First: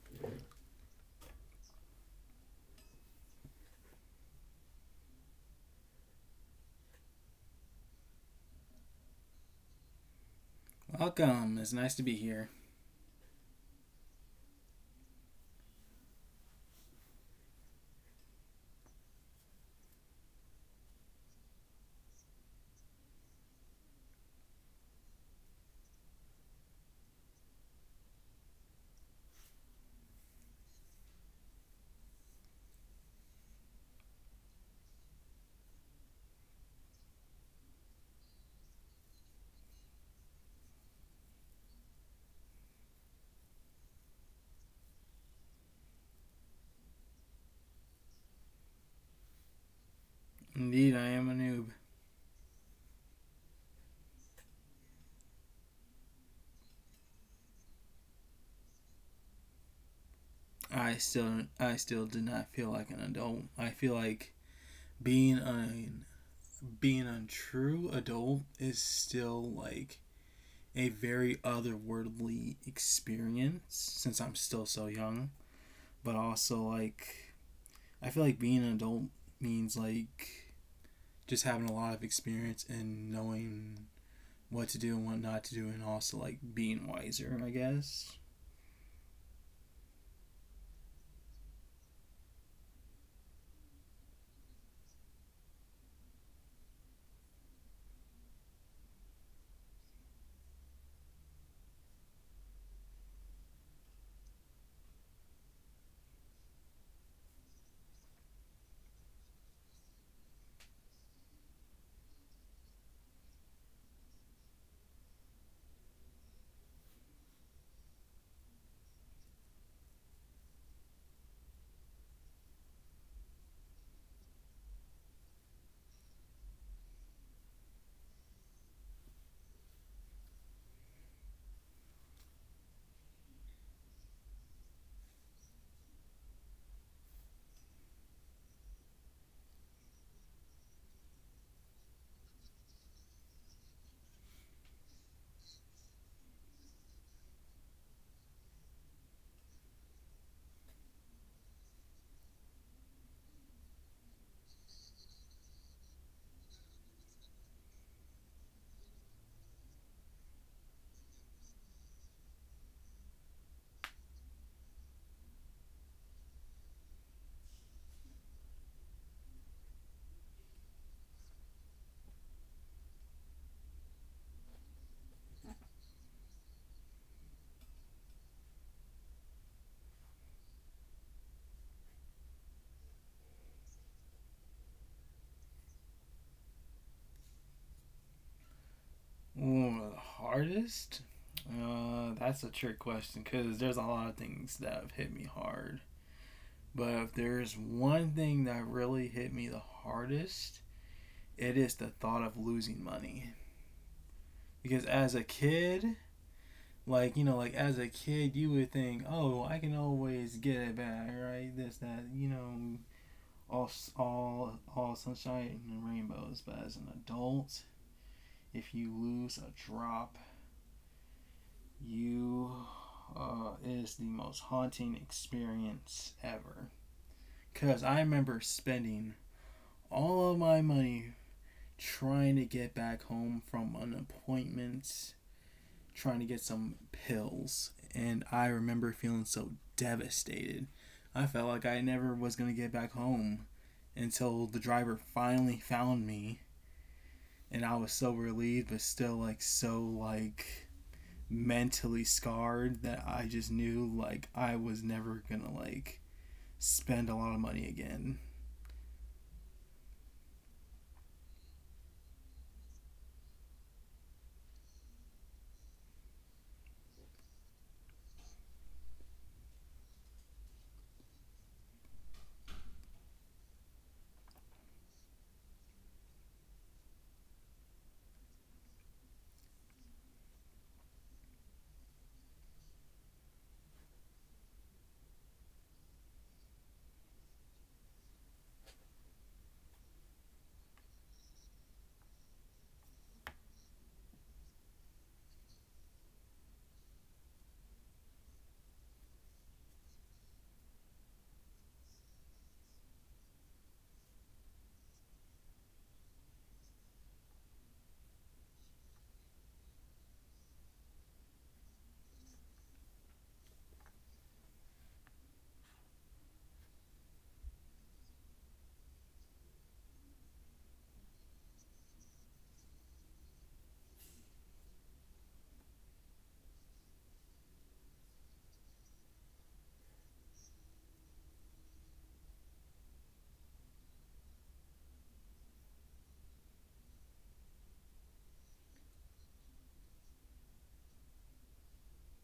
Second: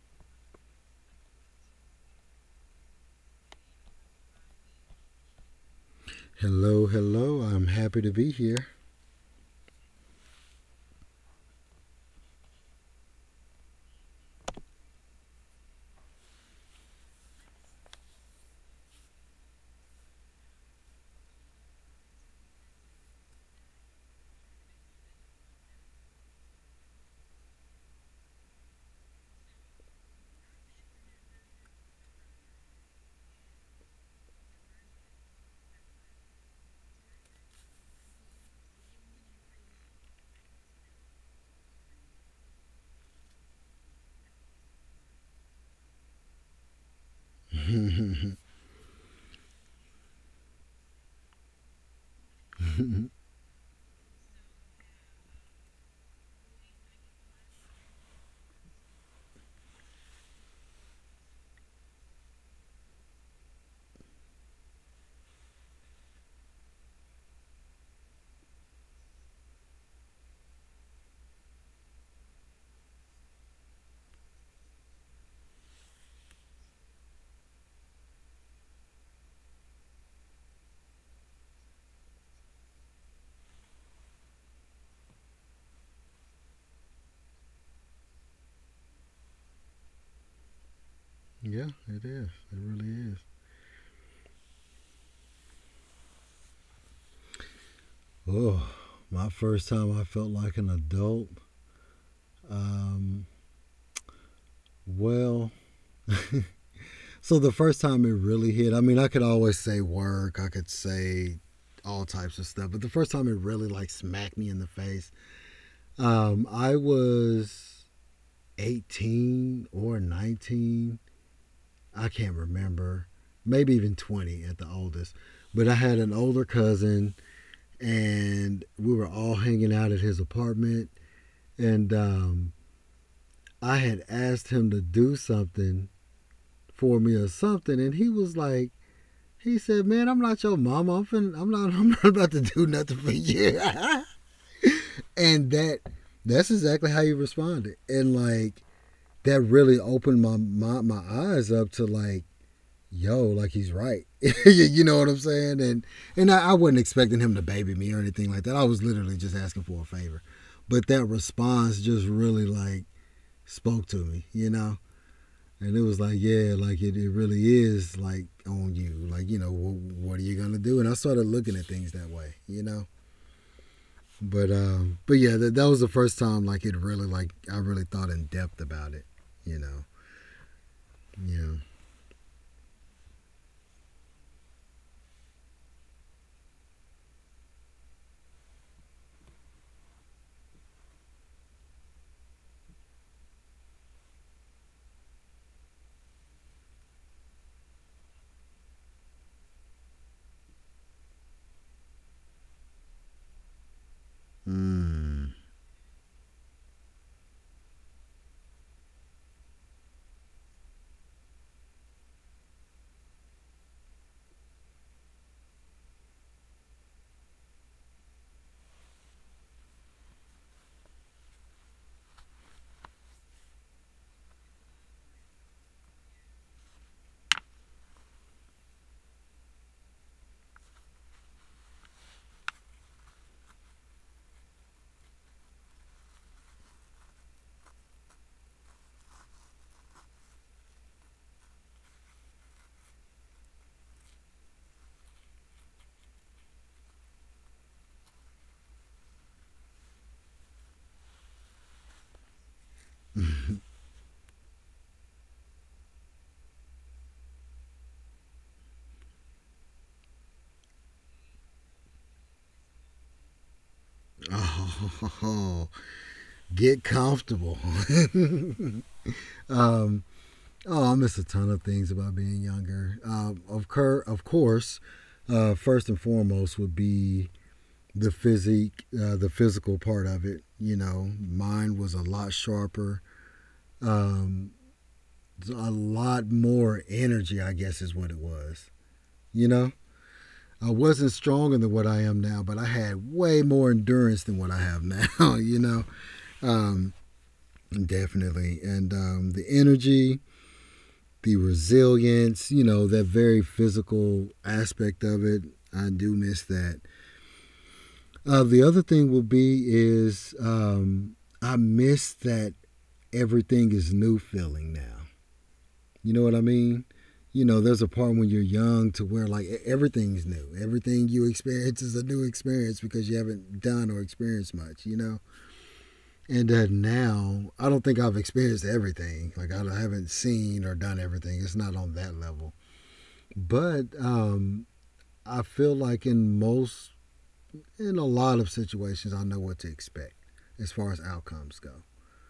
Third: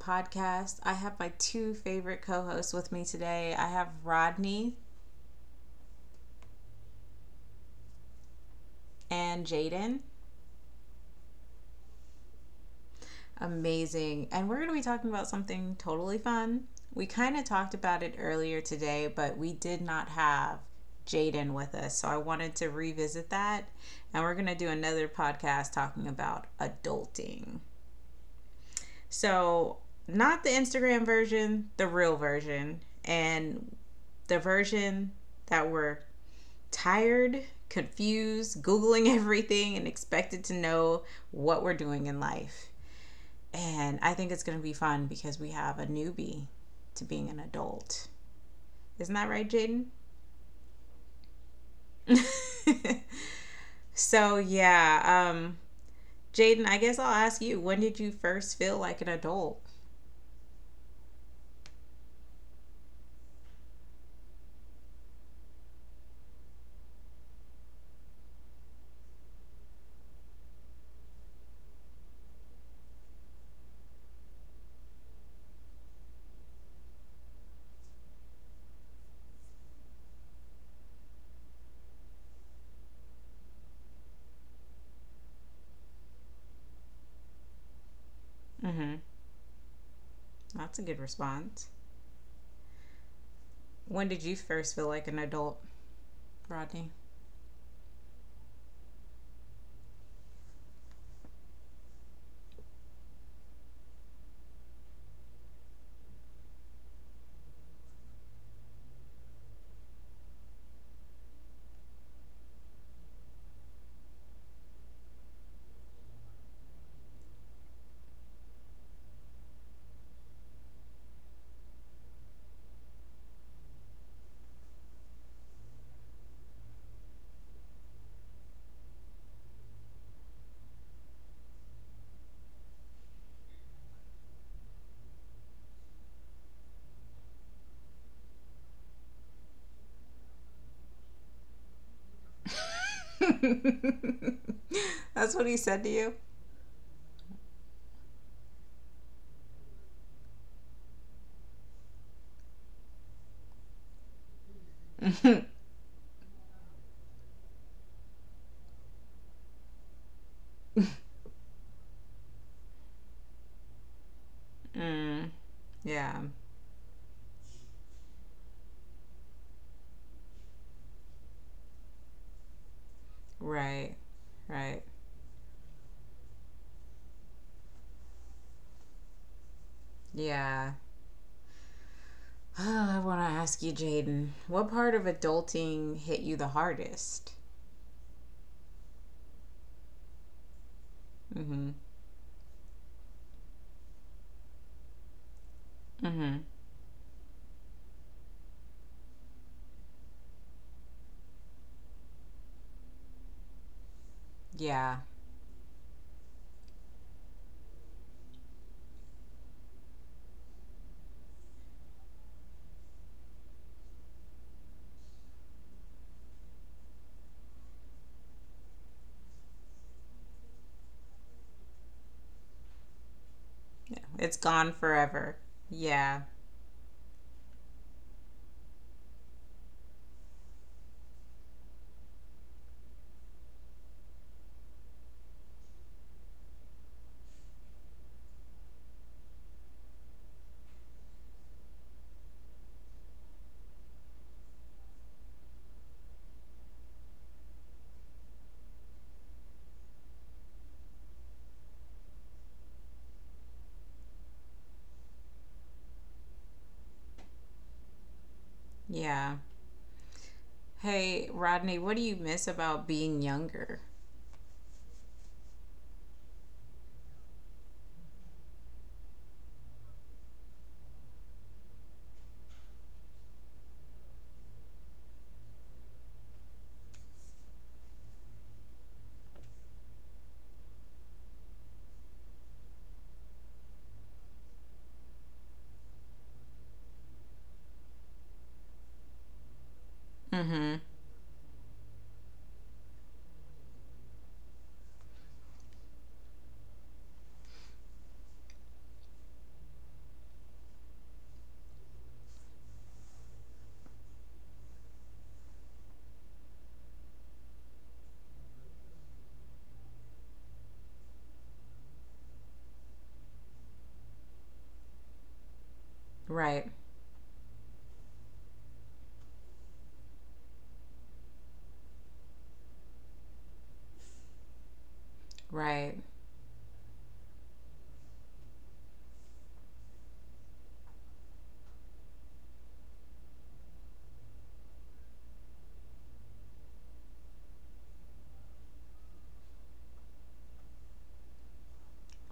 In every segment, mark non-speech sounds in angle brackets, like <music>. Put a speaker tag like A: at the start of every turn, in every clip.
A: podcast. I have my two favorite co hosts with me today. I have Rodney
B: Hello, hello. I'm happy to be here.
A: and Jaden.
C: Welcome. It's nice to be here.
A: Amazing. And we're going to be talking about something totally fun. We kind of talked about it earlier today, but we did not have Jaden with us. So I wanted to revisit that. And we're going to do another podcast talking about adulting. So, not the Instagram version, the real version. And the version that we're tired, confused, Googling <laughs> everything, and expected to know what we're doing in life. And I think it's going to be fun because we have a newbie to being an adult. Isn't that right, Jaden?
C: Indeed, I am a noob.
A: <laughs> So, Jaden, I guess I'll ask you, when did you first feel like an adult?
C: I still do not feel like an adult. I feel like being an being a true adult is still like a very otherworldly experience since I'm still so young. But also, like, I feel like being an adult means like just having a lot of experience and knowing what to do and what not to do, and also like being wiser, I guess.
A: Mm-hmm. That's a good
B: Yeah,
A: response.
B: it is. It really is.
A: When did you first feel like an adult, Rodney?
B: Oh, my first time I felt like an adult. Um, well, so the first time it really hit, I mean, I could always say work, I could say all types of stuff, but the first time it really like smacked me in the face, I was 18 or 19. I can't remember. Maybe even 20 at the oldest. But I had an older cousin and we were all hanging out at his apartment. And I had asked him to do something for me or something, and he was like, he said, "Man, I'm not your mama. I'm not. <laughs> I'm not about to do nothing for you."
A: <laughs>
B: <laughs>
A: That's what
B: and
A: he
B: that
A: said to
B: that's exactly how he responded, and like that really opened my eyes up to like, yo, like he's right. <laughs> You know what I'm
A: you?
B: saying? I wasn't expecting him to baby me or anything like that. I was literally just asking for a favor. But that
A: <laughs>
B: response just really like spoke to me, you know?
A: Mm.
B: And it was like,
A: Yeah.
B: yeah, like it really is like on you. Like, you know, what are you going to do? And I started looking at things that way, you know?
A: Right.
B: But
A: Right.
B: um but yeah, that was the first time like it really like I really thought in depth about it, you know.
A: Yeah. <sighs>
B: Yeah.
A: Oh, I want to ask you, Jaden, what part of adulting hit you the hardest?
C: Ooh, hardest?
A: Mm-hmm.
C: That's a trick question because there's a lot of things that have hit me hard.
A: Mm-hmm.
C: But if there's one thing that really hit me the hardest, it is the thought of losing money. Because
A: Yeah.
C: as a
B: Mm.
C: kid, like, like as a kid, you would think, oh, I can always get it back, right? This, that, all, all sunshine and rainbows. But as an adult, if you lose a drop, you is
A: Yeah.
C: the
A: It's
C: most
A: gone
C: haunting
A: forever.
C: experience
A: Yeah.
C: ever. Because I remember spending all of my money trying to get back home from an appointment, trying to get some pills. And I remember feeling so devastated. I felt like I never was going to get back home until the driver finally found me. And I was so relieved, but still, like, so, like, mentally scarred that I just knew like I was never gonna like spend a lot of money again.
A: Yeah. Hey, Rodney, what do you miss about being younger?
B: <laughs> Oh, get comfortable. <laughs> Oh, I miss a ton of things about being younger. Of, cur- of course, first and foremost would be the physique, the physical part of it. You know, mine was a lot sharper, um, so a lot more energy, I guess, is what it was. You know, I
A: Mm-hmm.
B: wasn't stronger than what I am now, but I had way more endurance than what I have now, <laughs> you know, um, definitely. And the energy, the resilience, you know, that very physical aspect of it. I do miss that. The other thing will be is I miss that everything is new feeling now. You know what I
A: Right.
B: mean? You know, there's a part when you're young to where like everything's new. Everything you experience is a new experience because you haven't done or experienced much, you know?
A: Right.
B: And now, I don't think I've experienced everything. Like, I haven't seen or done everything. It's not on that level. But I feel like in a lot of situations, I know what to expect as far as outcomes go.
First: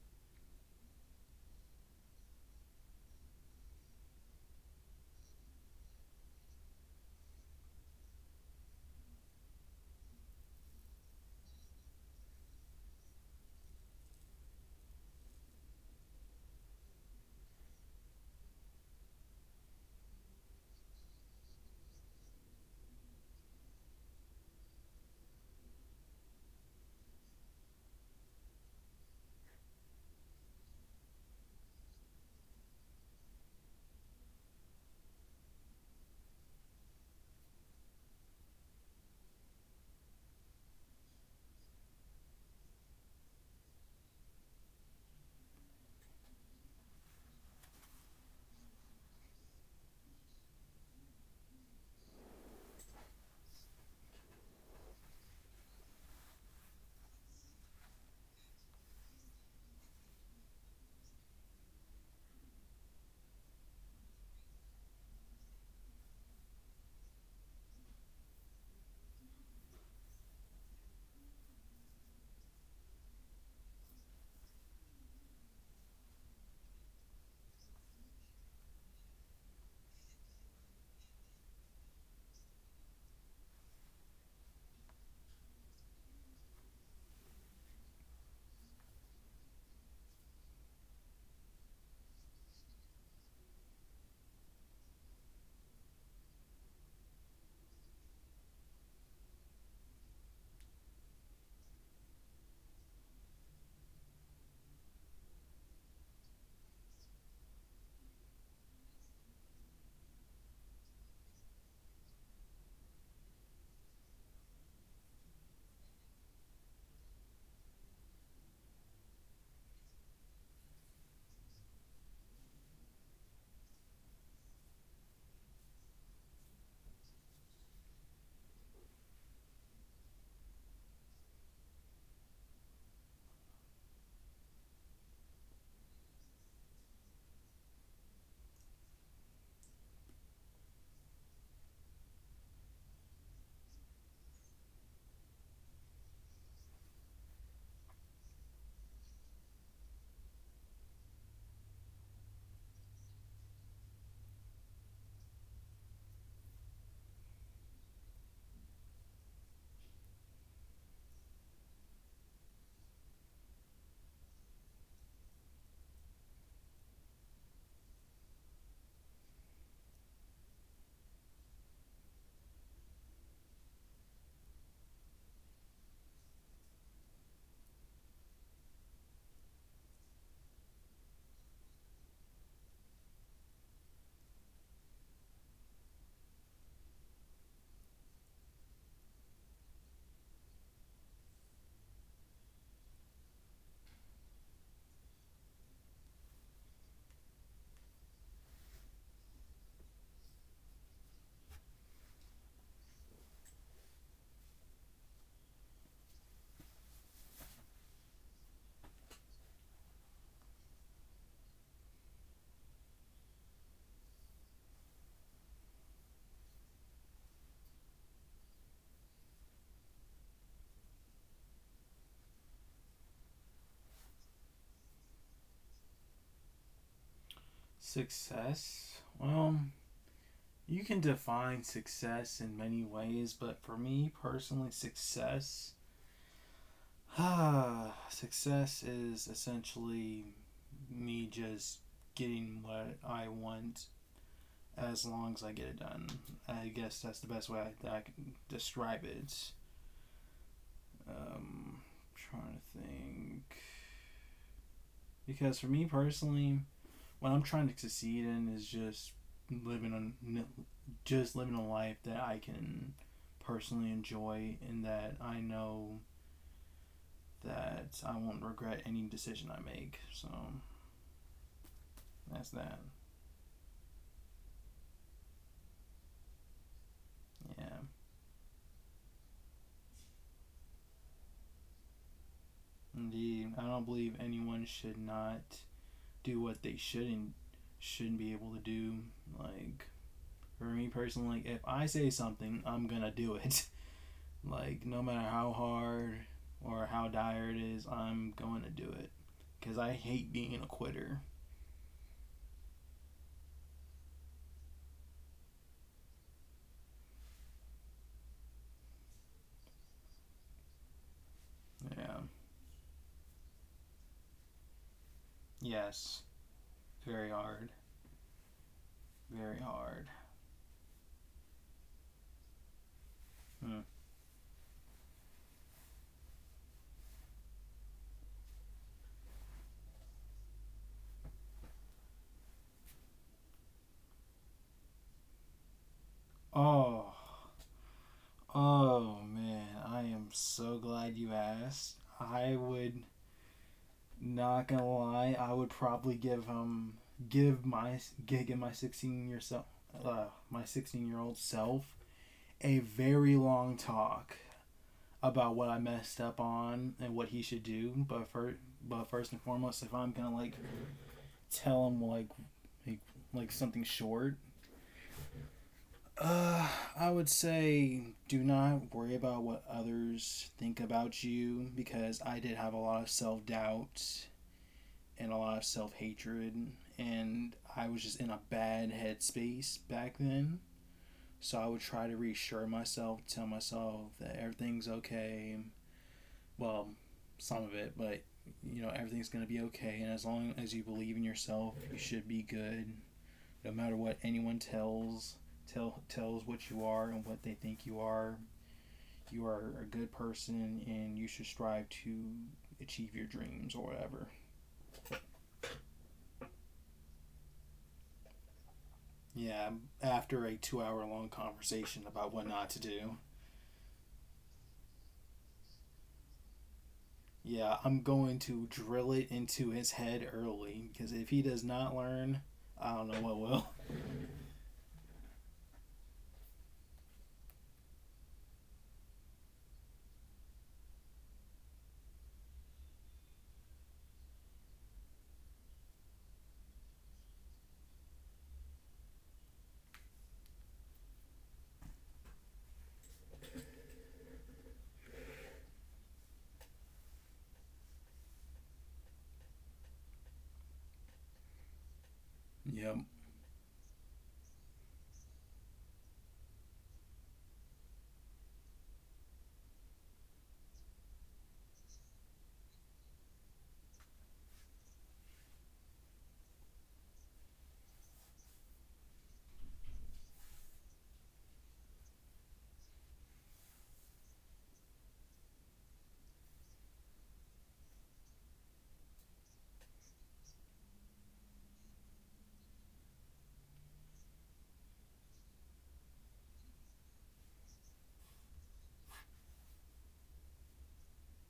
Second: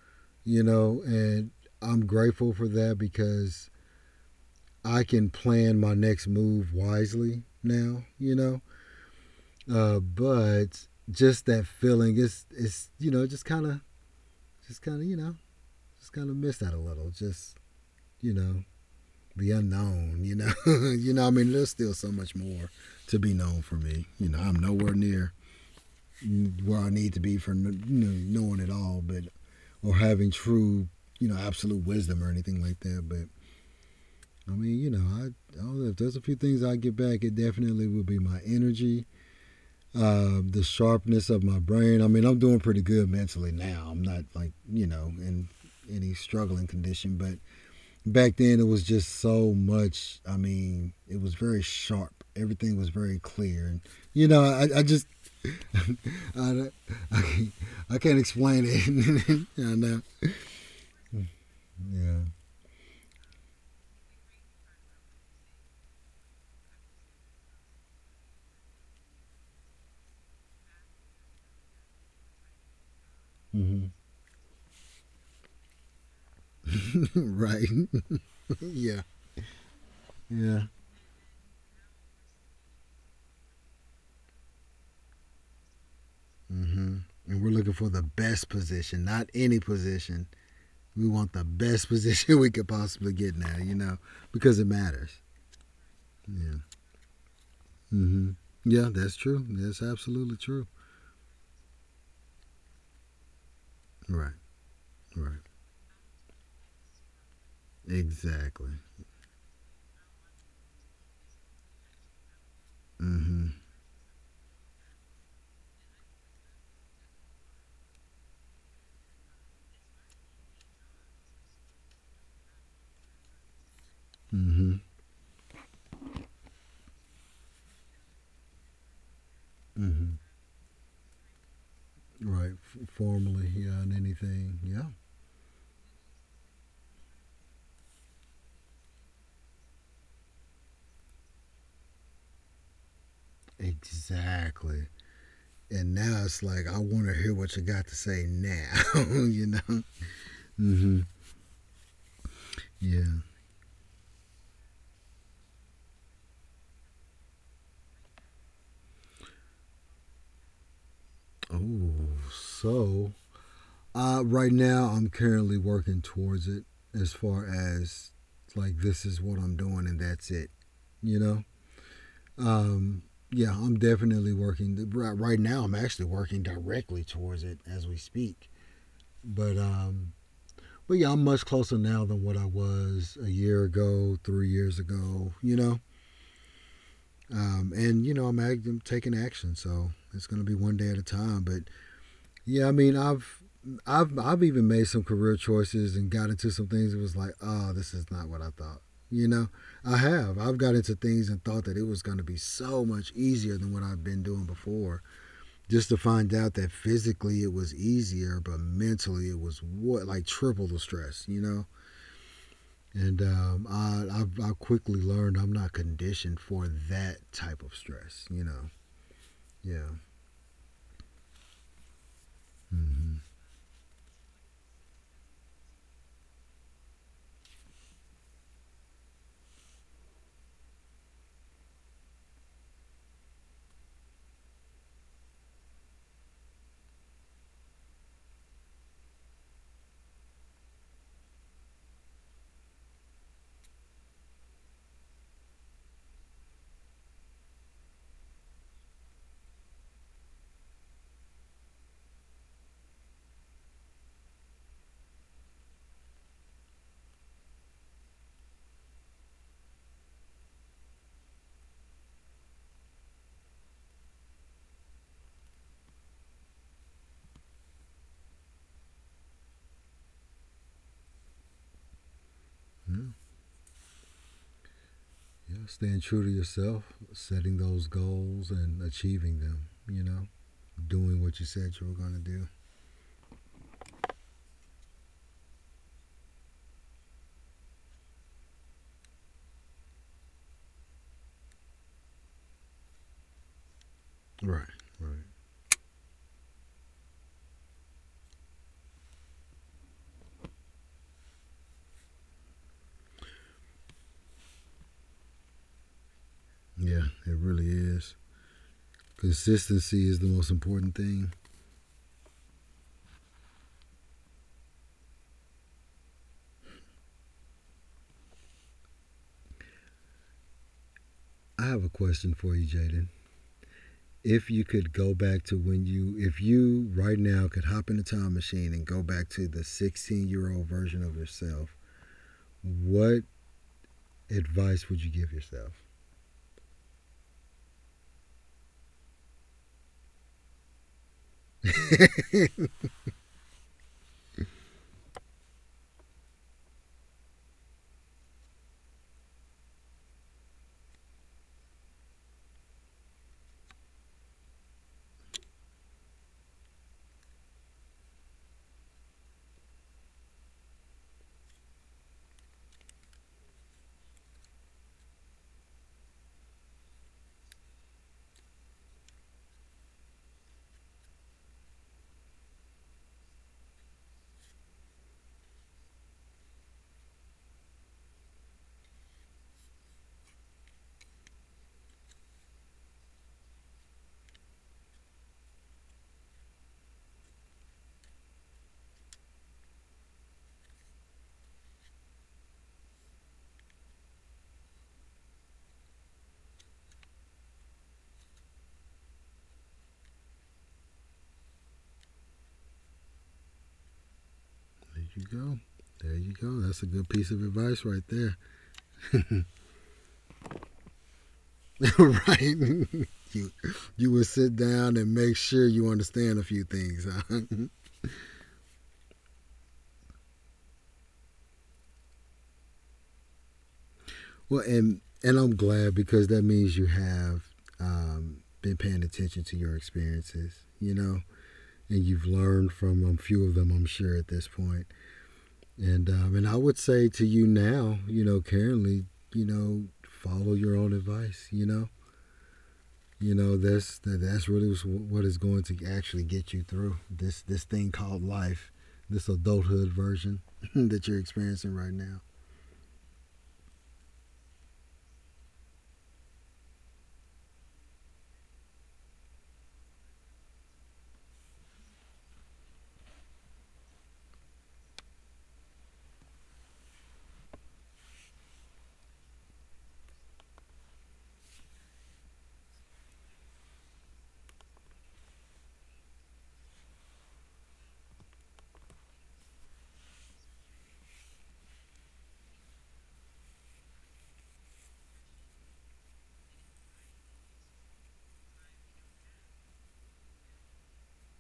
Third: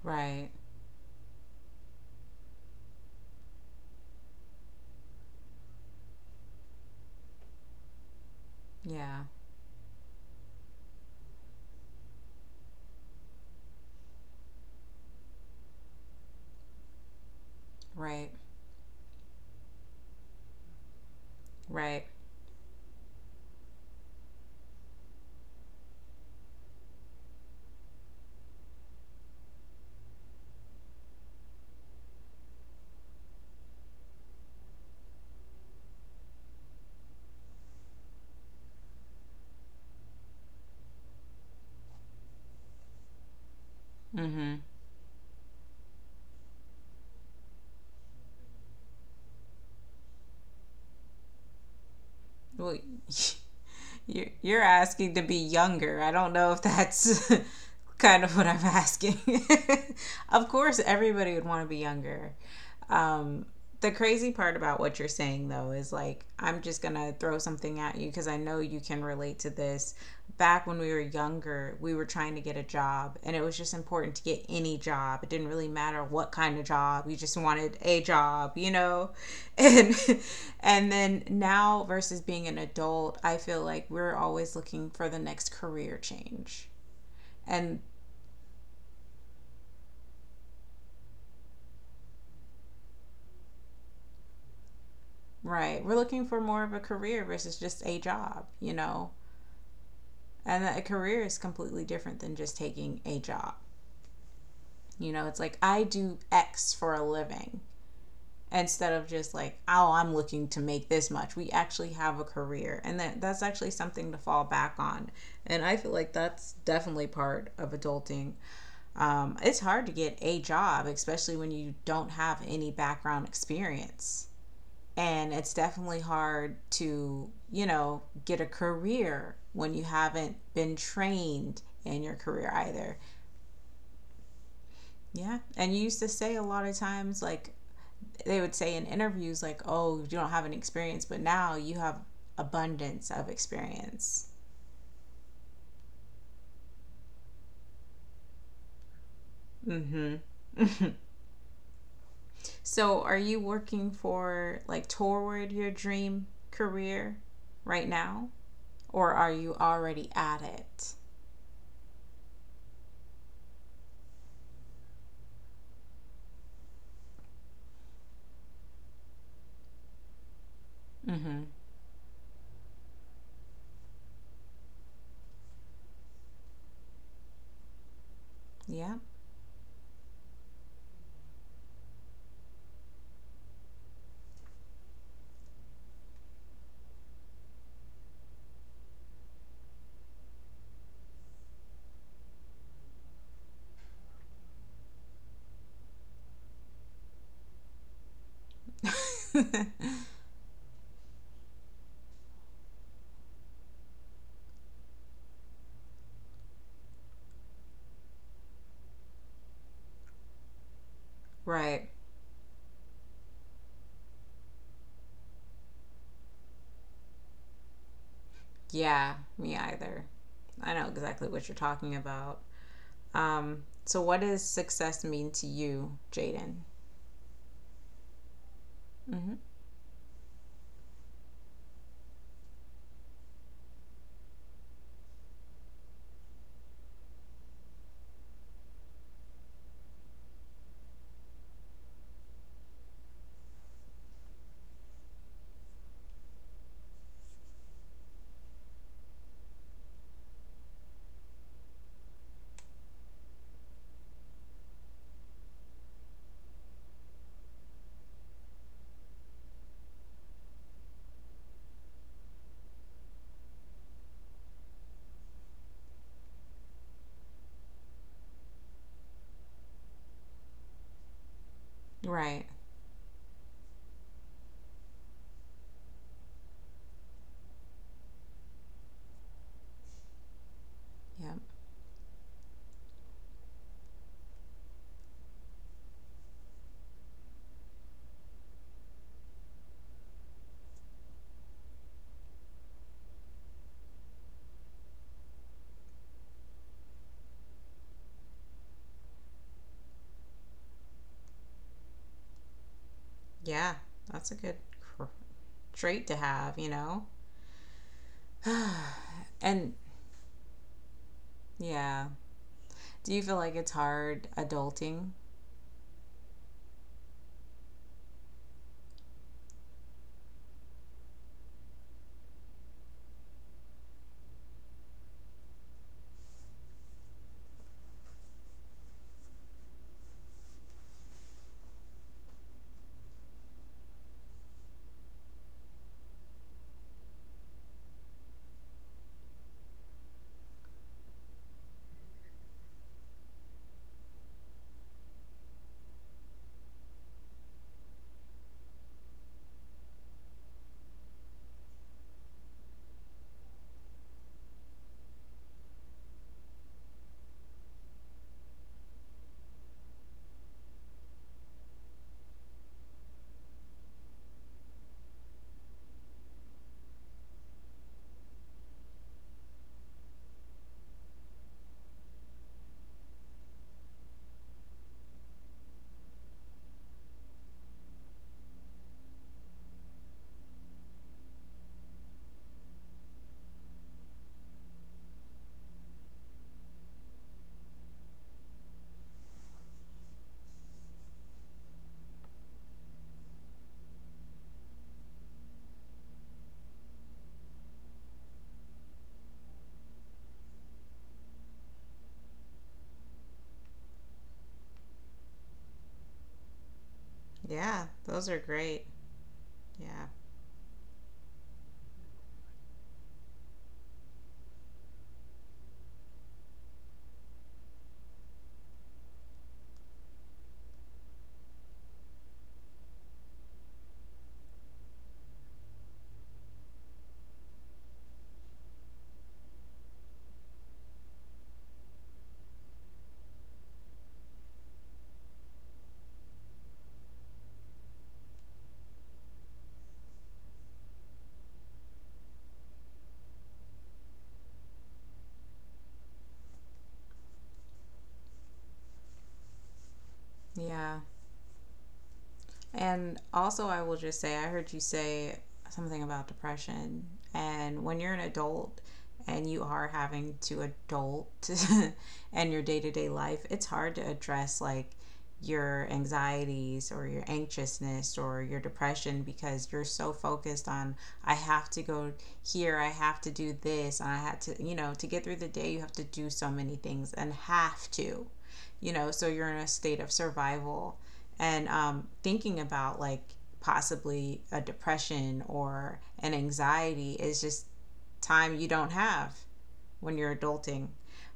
A: Right.
B: You know, and I'm grateful for that because I can plan my next move wisely now. You know,
A: Yeah.
B: but just that feeling is you know just kind of you know just kind of miss that a little. Just
A: Right.
B: you know the unknown. You know, <laughs> you know. I mean, there's still
A: Right.
B: so much more to be known for me. You know, I'm nowhere near where I need to be for, you know, knowing it all, but or having true, you know, absolute wisdom or anything like that. But I mean, you know, I don't know if there's a few things I get back. It definitely will be my energy, the sharpness of my brain. I mean, I'm doing pretty good mentally now. I'm not like,
A: Mm-hmm.
B: you know, in any struggling condition, but back then it was just so much. I mean it was very sharp, everything
A: Well,
B: was very clear and
A: <laughs>
B: you
A: you're
B: know
A: you're
B: I just
A: asking to be younger. I don't
B: <laughs>
A: know if
B: I, I,
A: that's
B: can't, I
A: <laughs>
B: can't
A: kind of what I'm
B: explain
A: asking.
B: it. <laughs> I know.
A: <laughs> Of course, everybody would want to be
B: Yeah.
A: younger. Um, the crazy part about what you're saying though is like, I'm just gonna throw something at you because I know you can relate to this. Back when we were younger, we were trying to get a job and it was just
B: Mm-hmm.
A: important to get any job. It didn't really matter what kind of job, you just
B: <laughs>
A: wanted
B: Right.
A: a job,
B: <laughs>
A: you
B: Yeah.
A: know. <laughs> and
B: Yeah.
A: and then now versus being an adult, I feel like we're always looking for the next career change.
B: Mm-hmm. And we're looking
A: And
B: for the best position, not any position. We want the best <laughs> position we could possibly get now, you know, because it matters.
A: right, we're looking for
B: Yeah.
A: more of a career versus just a
B: Mm-hmm.
A: job, you
B: Yeah,
A: know.
B: that's true, that's absolutely
A: And
B: true.
A: that a career is completely different than just taking a job.
B: Right.
A: You know,
B: Right.
A: it's like I do X for a living
B: Exactly.
A: instead of just like, oh, I'm looking to make this much. We actually have a career, and that's
B: Mm-hmm.
A: actually something to fall back on. And I feel like that's definitely part of adulting. It's hard to get a job, especially when you don't have any background experience,
B: Mm-hmm.
A: and it's definitely hard to, you know, get a career when you
B: Mm-hmm.
A: haven't been trained in your
B: Right.
A: career either.
B: Formally, yeah, on anything. Yeah.
A: Yeah, and you used to say a lot of times, like, they would say in interviews like, oh, you don't have any experience, but now you have abundance of experience.
B: Exactly. And now it's like I want to hear what you got to say now. <laughs> You know.
A: Mm-hmm.
B: Mm-hmm.
A: <laughs> So, are
B: Yeah.
A: you working for, like, toward your dream career right now, or are you already at it?
B: Oh, so right now I'm currently working towards it as far as like this is what I'm doing and that's it. You know.
A: Mm-hmm.
B: Um. Yeah, I'm definitely working. Right now, I'm actually working directly towards it as we speak.
A: Yeah.
B: But um, But yeah, I'm much closer now than what I was a year ago, 3 years ago, you know? And, you know, I'm taking action. So it's going to be one day at a time. But yeah, I mean, I've even made some career choices and got into some things that was like, oh, this is not what I thought. You know, I
A: <laughs>
B: have. I've got into things and thought that it was going to be so much easier than what I've been doing before. Just to find out that physically it was easier, but mentally it was what like triple the stress, you know?
A: Right.
B: And I quickly learned I'm not conditioned for that type of stress. You know.
A: Yeah, me
B: Yeah.
A: either. I know exactly what you're talking about.
B: Mm-hmm.
A: So what does success mean to you, Jaden?
C: Success?
A: Hmm.
C: Well, you can define success in many ways, but for me personally, success. <sighs> Success is essentially me just getting what I want as long as I get it done. I guess that's the best way that I can describe it. Um, Trying to think. Because for me personally, what I'm trying to succeed in is just living on just living a life that I can personally enjoy and that I know that I won't regret any decision I make. So that's
A: Right.
C: that.
B: Yeah. Yeah. Staying true to yourself, setting
C: Yeah.
B: those goals and achieving them. You know, doing
A: Yeah.
B: what you said you were going to do.
C: Indeed. I don't believe anyone should not do what they shouldn't be able to do. Like for me personally, like if I say something, I'm gonna do it. <laughs>
B: Right.
C: Like no matter
B: Right.
C: how hard or how dire it is, I'm going to do it because I hate being a quitter.
A: Yeah. That's a good trait to have, you
B: Yeah.
A: know?
B: It really is.
A: And
B: Consistency is the most important thing.
A: yeah.
C: Yeah.
A: Do you feel like it's hard adulting?
C: Yes. Very hard. Very hard.
B: I have a question for you, Jaden.
C: Hmm.
B: If you could go back to when you, if you right now could hop in a time machine and go back to the 16-year-old version of yourself, what advice would you give yourself?
C: Oh. Oh man, I am so glad you asked. I would not gonna lie, I would probably give gig and my sixteen year self uh, my 16-year-old self a very long talk about what I messed up on and what he should do. But first and foremost, if I'm gonna like tell him like, like something short, uh, I would say do not worry about what others think about you because I did have a lot of self doubt and a lot of self hatred, and I was just in a bad headspace back then. So I would try to reassure myself, tell myself that everything's okay, well, some of it, but everything's going to be okay. And as long as you believe in yourself, you should be good. No matter what anyone tells what you are and what they think you are. You are a good person, and you should strive to achieve your dreams or whatever.
B: There you go. There you go. That's a good piece of advice
A: Yeah,
B: right
A: those
B: there.
A: are great.
C: Yeah,
A: Yeah.
C: after a 2-hour long conversation
B: <laughs>
C: about what
B: Right? <laughs>
C: not to do.
B: you you would sit down and make sure you understand a few things.
C: Yeah,
B: <laughs>
C: I'm going to drill it into his head early because if he does not learn, I don't know what will.
B: Well, and I'm glad because that means you have been paying attention to your experiences, you know, and you've learned from a few of them, I'm sure, at this point. And I would say to you now, you know, currently, you know, follow your own advice, you know, you know that's really what is going to actually get you through this thing called life, this adulthood version <clears throat> <laughs>
A: Yeah.
B: that you're experiencing right now.
C: Yep,
A: And also, I will just say, I heard you say something about depression. And when you're an adult and you are having to adult <laughs> in your day to day life, it's hard to address like your anxieties or your anxiousness or your depression because you're so focused on I have to go here, I have to do this, and I had to, you know, to get through the day, you have to do so many things and have to, you know, so you're in a state of survival and thinking about like possibly a depression or an anxiety is just time you don't have when you're adulting.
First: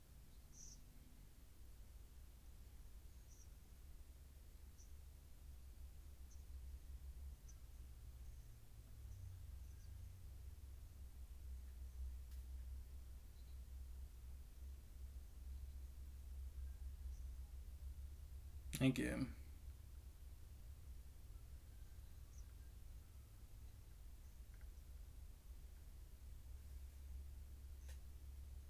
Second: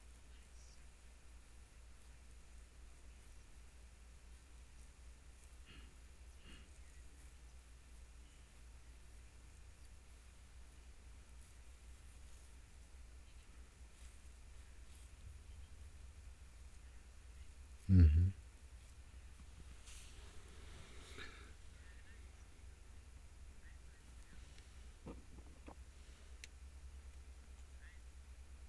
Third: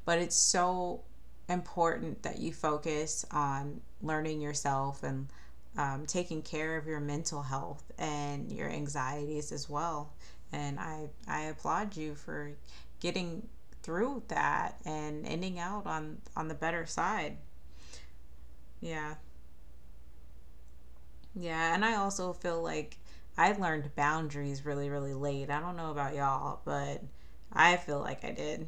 A: But it's so important that you focus on learning yourself and taking care of your mental health and your anxieties as well. And I applaud you for getting through that and ending out on the better side.
B: Mm-hmm.
C: thank
A: Yeah.
C: you.
A: Yeah, and I also feel like I learned boundaries really, really late. I don't know about y'all, but I feel like I did.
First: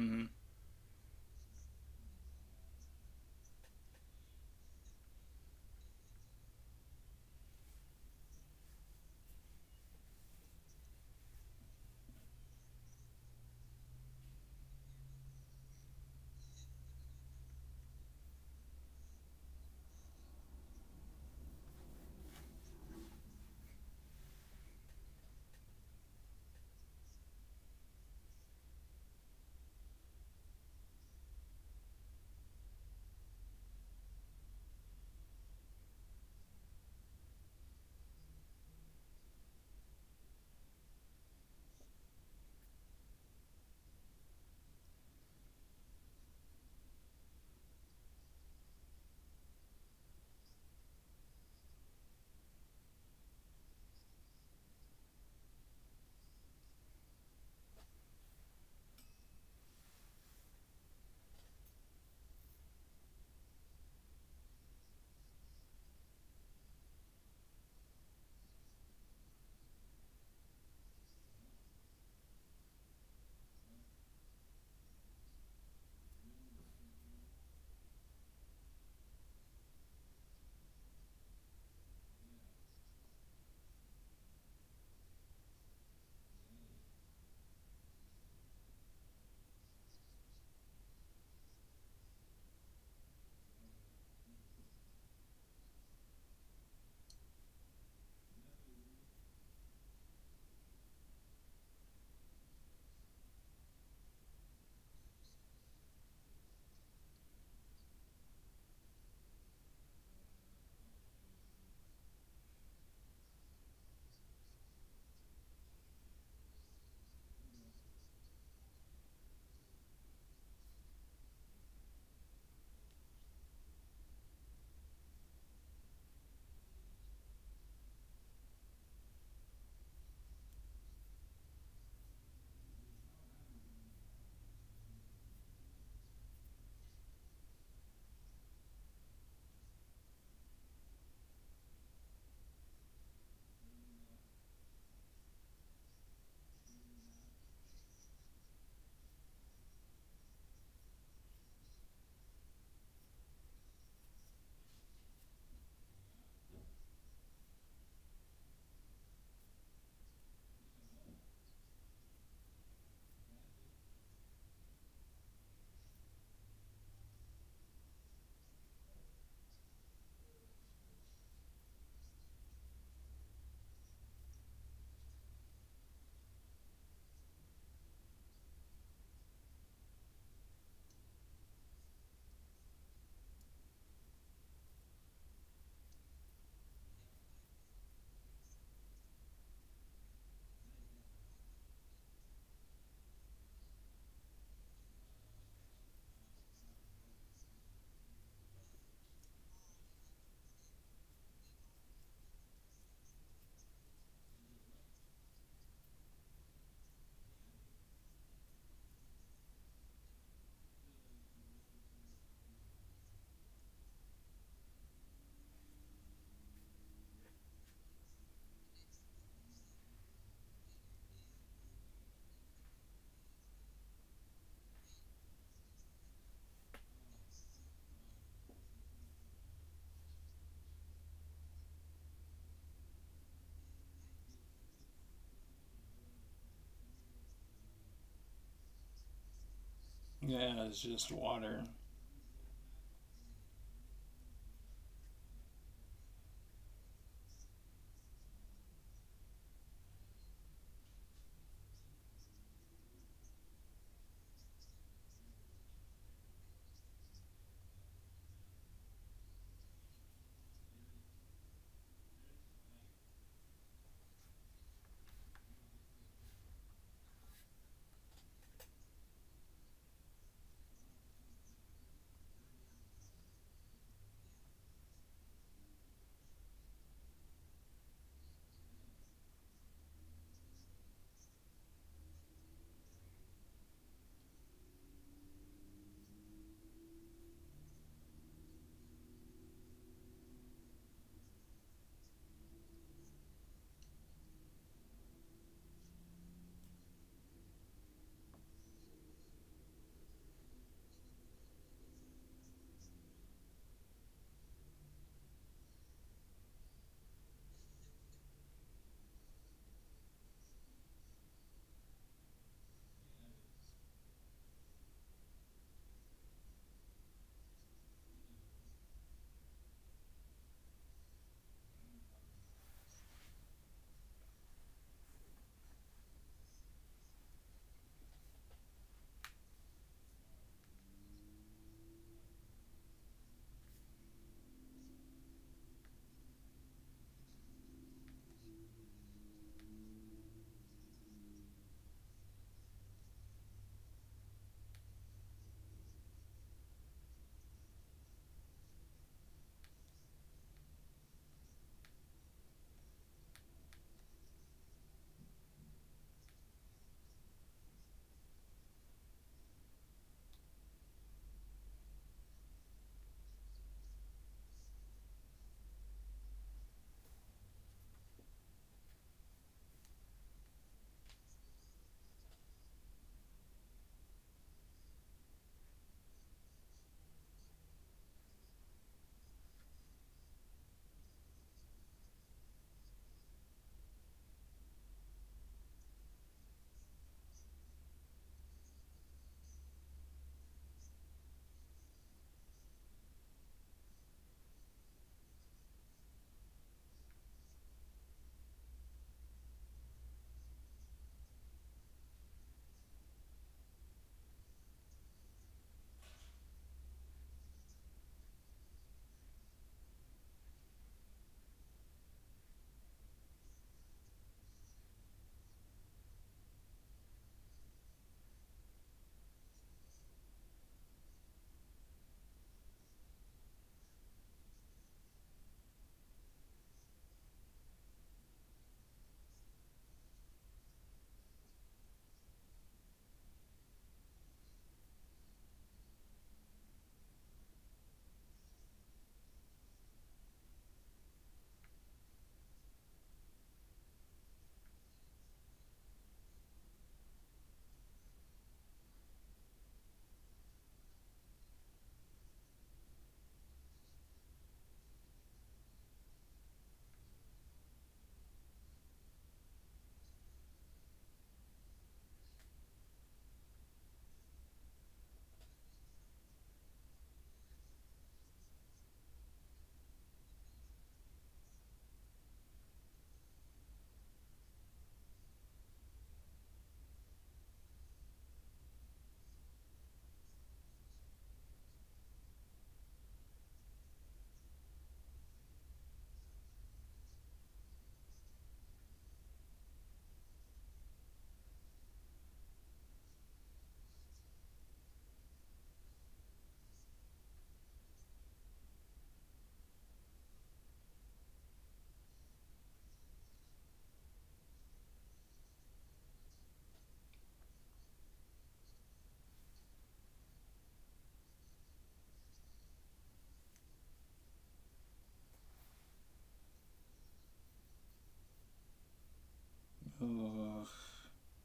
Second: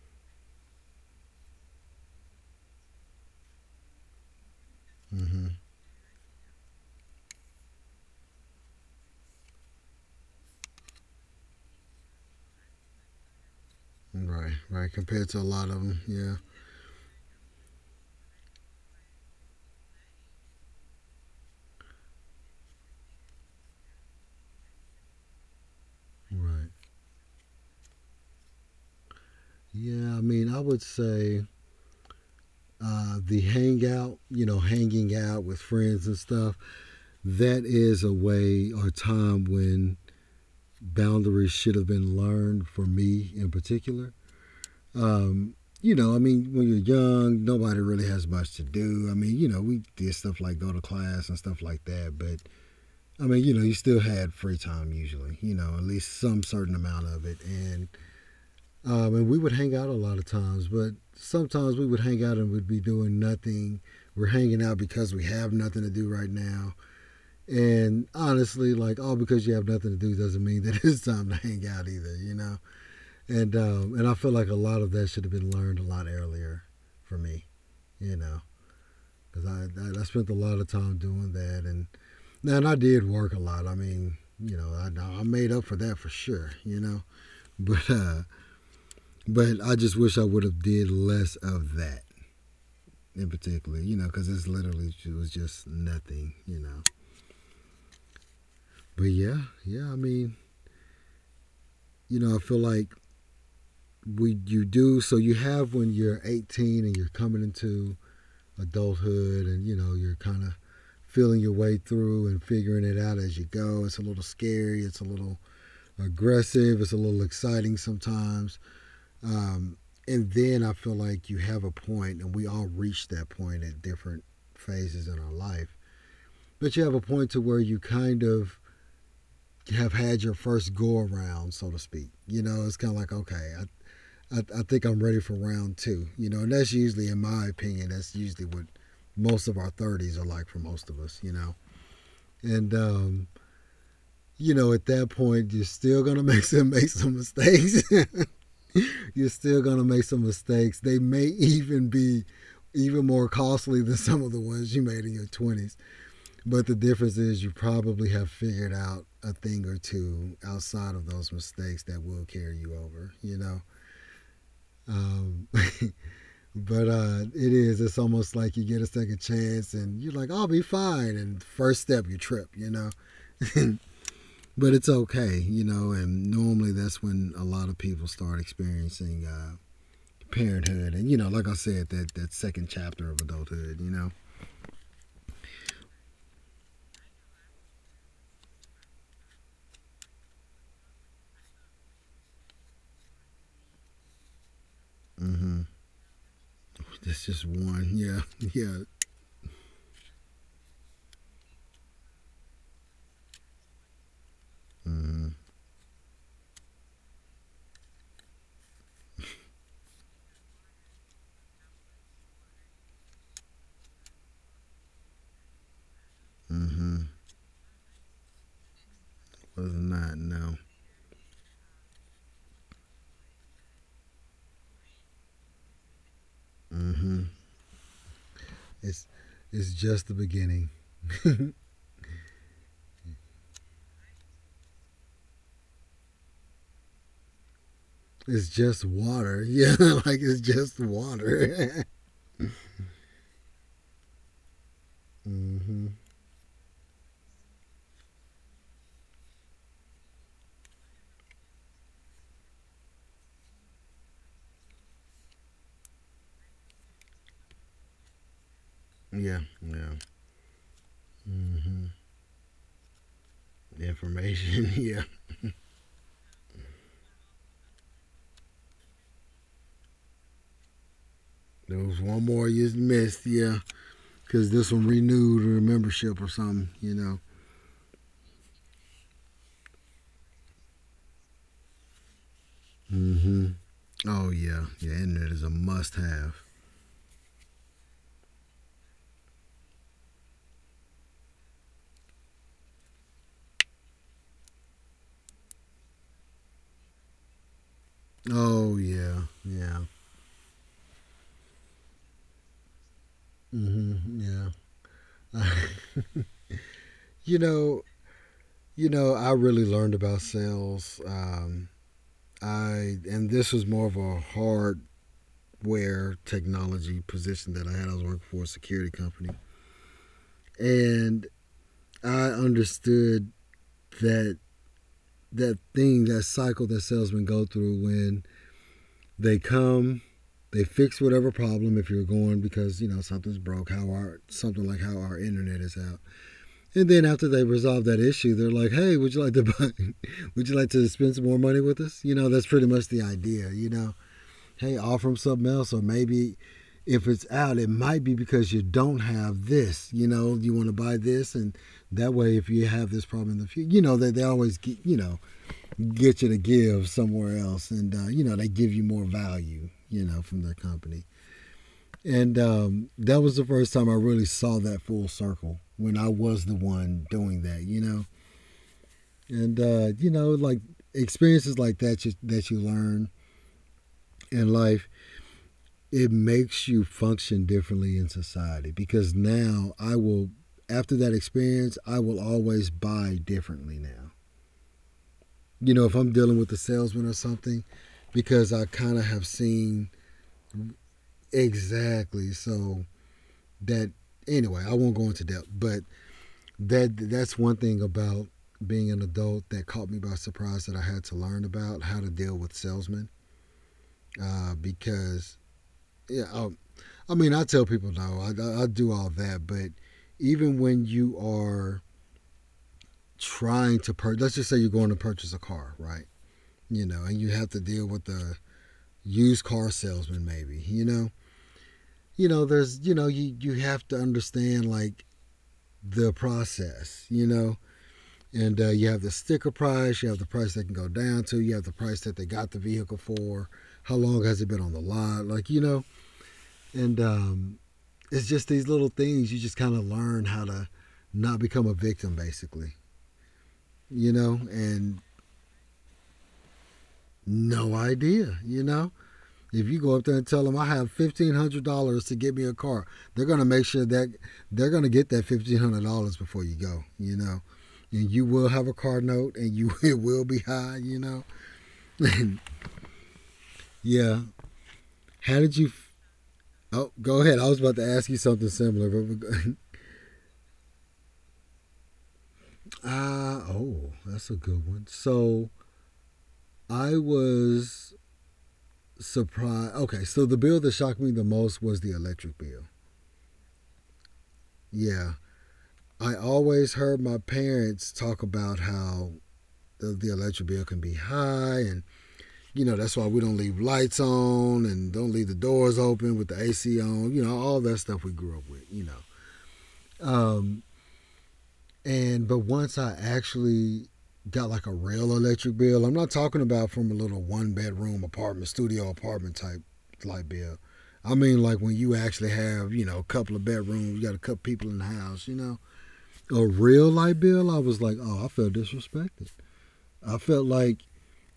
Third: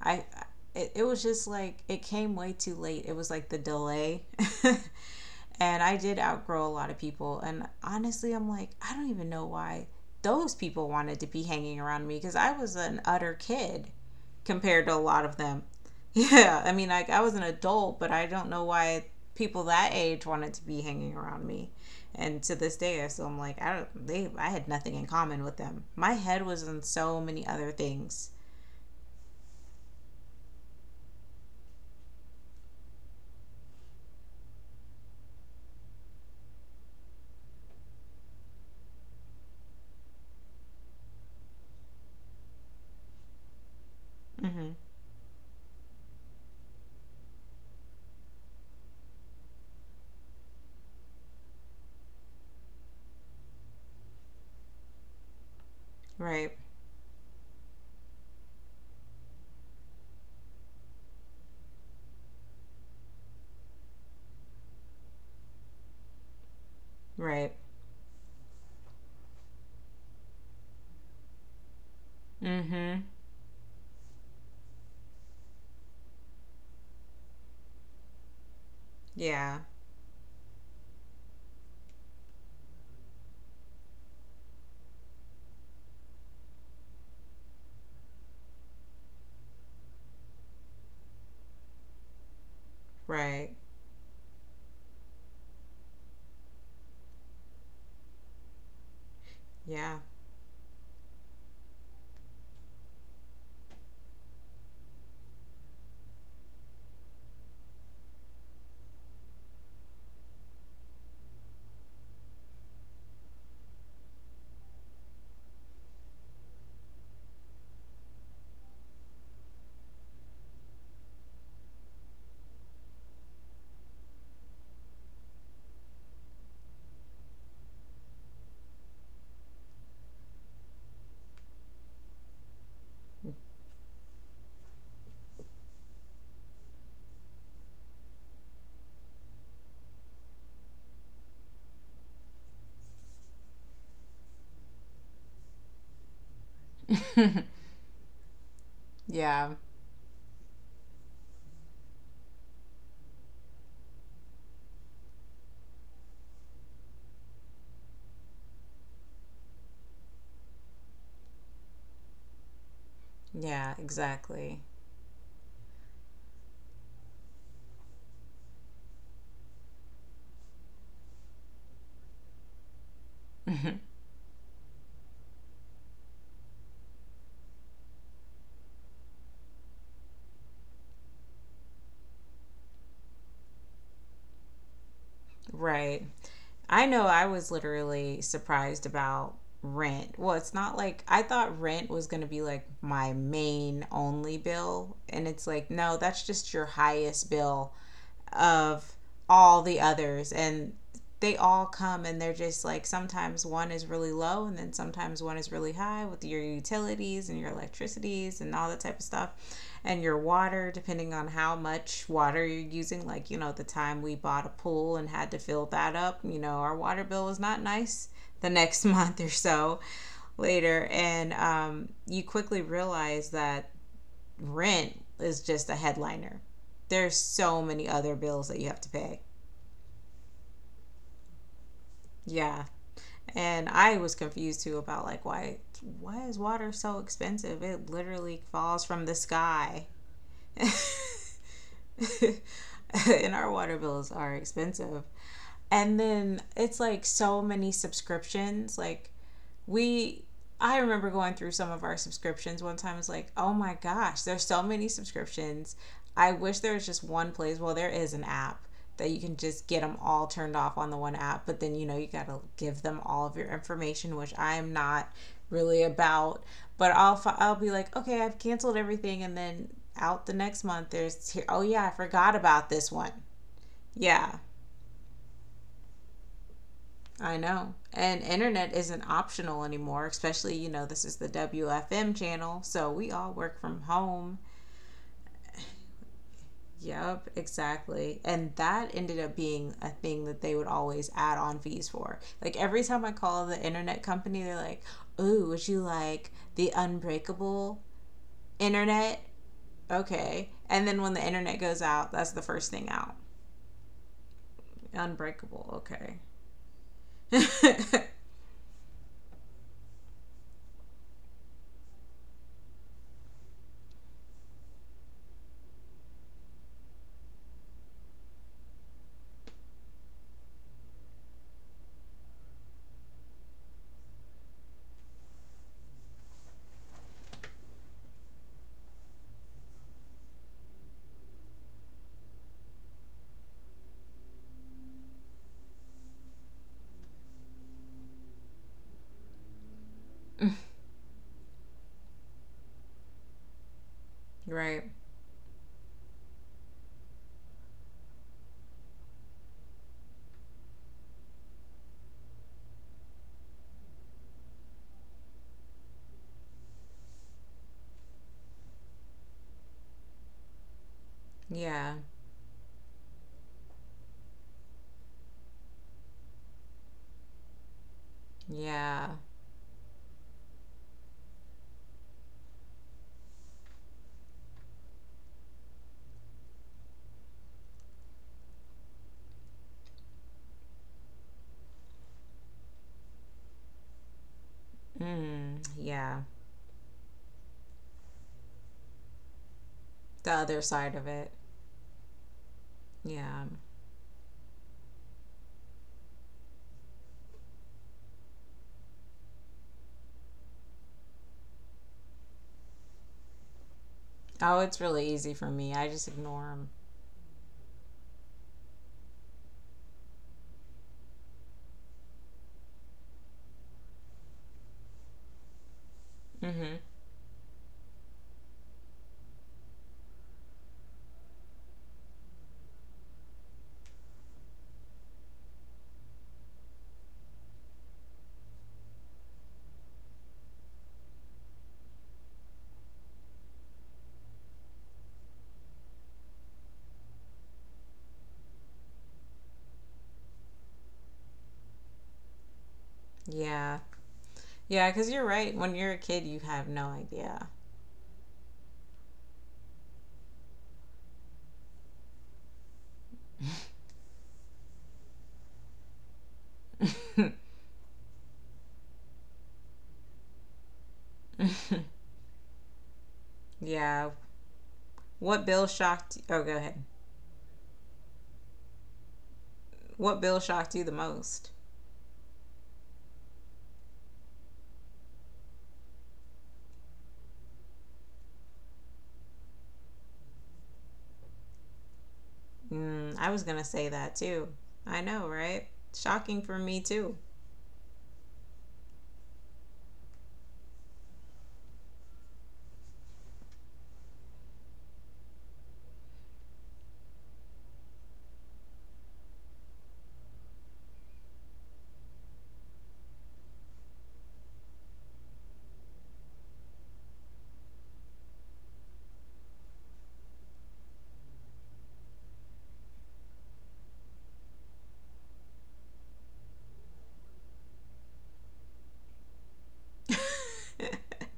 A: I, it was just like it came way too late. It was like the delay. <laughs>
B: Mm-hmm.
A: And I did outgrow a lot of people. And honestly, I'm like, I don't even know why those people wanted to be hanging around me because I was an utter kid
B: Right.
A: compared
B: Right,
A: to a lot
B: compared
A: of
B: to a
A: them.
B: lot
A: <laughs>
B: of them, yeah.
A: Yeah, I mean, like, I was an adult, but I don't know why people that age wanted to be hanging around me. And to this day, I still am like, I don't, they, I had nothing in common with them. My head was
B: Right.
A: in so many other things.
B: Yeah, I mean, I would say the hangout, you know, hanging out with friends and stuff, that is a way or time when boundaries should have been learned for me in particular.
A: Mm-hmm.
B: Um, you know, I mean, when you're young, nobody really has much to do. I mean, you know, we did stuff like go to class and stuff like that, but I mean, you know, you still had free time usually, you know, at least some
A: Right.
B: certain amount of it. And we would hang out a lot of times, but sometimes we would hang out and we'd be doing nothing. We're hanging out because we have nothing to do right now.
A: Right.
B: And honestly, like all because you have nothing to do doesn't mean that <laughs> it's time to hang out either, you know,
A: Mm-hmm.
B: and I feel like a lot of that should have been learned a lot earlier for me, you know, because
A: Yeah.
B: I spent a lot of time doing that, and I did work a lot. I mean, you know, I made up for that for sure, you know, <laughs> but uh, but I just wish I would have did less of that in
A: Right.
B: particular, you know, because it's literally it was just nothing, you know. But yeah, yeah, I
A: Yeah.
B: mean, you know, I feel like we you do so you have when you're 18 and you're coming into adulthood and you know you're kind of feeling your way through and figuring it out as you go. It's a little scary. It's a little aggressive. It's a little exciting sometimes. Um, and then I feel like you have a point, and we all reach that point at different phases in our life. But you have a point to where you kind of have had your first go around, so to speak. You know, it's kind of like, okay, I think I'm ready for round two. You know, and that's usually, in my opinion, that's usually what most of our 30s are like for most of us, you know. And you know, at that point, you're still gonna <laughs> make some
A: <laughs>
B: mistakes. <laughs> You're
A: Yeah.
B: still gonna make some mistakes. They may even be even more costly than some of the ones you made in your 20s. But the difference is you probably have figured out a thing or two outside of those mistakes that will carry you over, you know?
A: Yeah, exactly.
B: Um, <laughs> but it is, it's almost like you get a second chance and you're like, I'll be fine. And first step, you trip, you know?
A: Mhm.
B: <laughs> But it's okay, you know. And normally that's when a lot of people start experiencing parenthood, and you know, like I said, that second chapter of adulthood, you know.
A: Right. I know I was literally surprised about rent. Well, it's not like I thought rent was going to be like my main only bill. And it's like,
B: Mm-hmm.
A: no, that's just your highest
B: That's just
A: bill
B: one. Yeah, <laughs> yeah.
A: of all the others, and they all come and they're just like sometimes one is really low and then sometimes
B: Mm-hmm.
A: one is really high with your utilities and your electricities and all that type of stuff, and your water, depending on how much water you're using. Like, you know, the time we bought a pool and had to fill that up, you know, our water
B: Mm-hmm.
A: bill was not nice the next <laughs> month or so
B: Was not no.
A: later. And you quickly realize that rent is just a headliner. There's
B: Mm-hmm.
A: so many other bills that you have to
B: It's
A: pay.
B: it's just the beginning.
A: Yeah. And I was confused too about like, why is water so expensive? It literally
B: It's
A: falls
B: just
A: from the
B: water. Yeah,
A: sky.
B: <laughs> like it's
C: Yeah, it's
B: just
C: just water.
B: water.
A: <laughs> And our water bills are expensive.
B: <laughs> Mm-hmm.
A: And then it's like so many subscriptions. Like, we, I remember going through some of our subscriptions one time. It's like, oh my gosh, there's so many subscriptions. I wish there was just one place. Well, there is an app that you can
B: Yeah,
A: just get
B: yeah.
A: them all turned off on the one app, but then you
B: Mm-hmm.
A: know you got to give them all of your information, which
B: Information.
A: I'm
B: <laughs> Yeah.
A: not really about. But I'll be like, okay, I've canceled everything, and then out the next month there's, oh
B: There
A: yeah, I
B: was one
A: forgot
B: more you
A: about this one.
B: missed. Yeah.
A: Yeah,
B: Because this one renewed her membership or something, you know.
A: I know. And internet isn't optional anymore, especially, you know, this is the WFM channel, so we all
B: Mm-hmm.
A: work from
B: Oh,
A: home.
B: yeah. Yeah, internet is a must have.
A: Yep, exactly. And that ended up being a thing that they would always add on fees for. Like every time I call the internet company, they're like, "Ooh, would you like the unbreakable
B: Oh,
A: internet?"
B: yeah. Yeah.
A: Okay. And then when the internet goes out, that's the first thing out.
B: Mm-hmm. Yeah.
A: Unbreakable. Okay.
B: <laughs> you know,
A: <laughs>
B: I really learned about sales. I and this was more of a hardware technology position that I had. I was working for a security company, and I understood that that thing, that cycle that salesmen go through when they come they fix whatever problem if you're going because you know something's broke. How our something Like how our internet is out, and then after they resolve that issue, they're like, "Hey, would you like to buy, <laughs> would you like to spend some more money with us?" You know, that's pretty much the idea. You know, hey,
A: Right.
B: offer them something else, or maybe if it's out, it might be because you don't have this. You know, you want to buy this, and that way, if you have this problem in the future, you know they always get get you to give somewhere else, and you know they give you more value. You know, from their company.
A: Yeah.
B: And that was the first time I really saw that full circle when I was the one doing that, you know.
A: Yeah.
B: And you know, like experiences like that you learn in life, it makes you function differently in society because now I will after that experience, I will always buy differently now.
A: Mm,
B: You know, if I'm
A: yeah.
B: dealing with a salesman or something because I kind of have seen.
A: The other side of it.
B: Exactly. So
A: Yeah.
B: that anyway, I won't go into depth, but that's one thing about being an adult that caught me by surprise that I had to learn about how to deal with salesmen
A: Oh, it's really easy
B: because
A: for me. I just
B: yeah I,
A: ignore
B: I mean I tell people no I do all that but even when you are trying to purchase, let's just say you're going to purchase a car, right?
A: them. Hmm.
B: You know, and you have to deal with the used car salesman, maybe, you know. There's, you know, you have to understand like the process, you know. And you have the sticker price, you have the price they can go down to, you have the price that they got the vehicle for, how long has it been on the lot, like, and it's just these little things you just kind of learn how to not become a victim, basically,
A: Yeah.
B: you know,
A: Yeah,
B: and
A: because you're right. When you're a kid, you have no idea.
B: no idea, you know. If you go up there and tell them I have $1,500 to get me a car, they're gonna make sure that they're gonna get that $1,500 before you go, you know. And you will have a car note, and you <laughs> it will be high, you know. <laughs>
A: <laughs> Yeah.
B: Yeah. How
A: What
B: did
A: bill
B: you?
A: shocked you? Oh, go ahead.
B: Oh, go ahead. I was about to ask you something similar, but we
A: What bill shocked you the most?
B: <laughs> oh, that's a good one. So I was surprised. Okay, so the bill that shocked me the most was the electric bill.
A: Mm, I was gonna say that too. I know,
B: Yeah,
A: right?
B: I
A: Shocking for me
B: always
A: too.
B: heard my parents talk about how the electric bill can be high, and you know that's why we don't leave lights on and don't leave the doors open with the AC on. You know all that stuff we grew up with. You know. Um, And but once I actually got like a real electric bill, I'm not talking about from a little one bedroom apartment, studio apartment type light bill. I mean like when you actually have, you know, a couple of bedrooms, you got a couple people in the house, you know. A real light bill, I was like, "Oh, I felt disrespected." I felt
C: Ugh.
B: like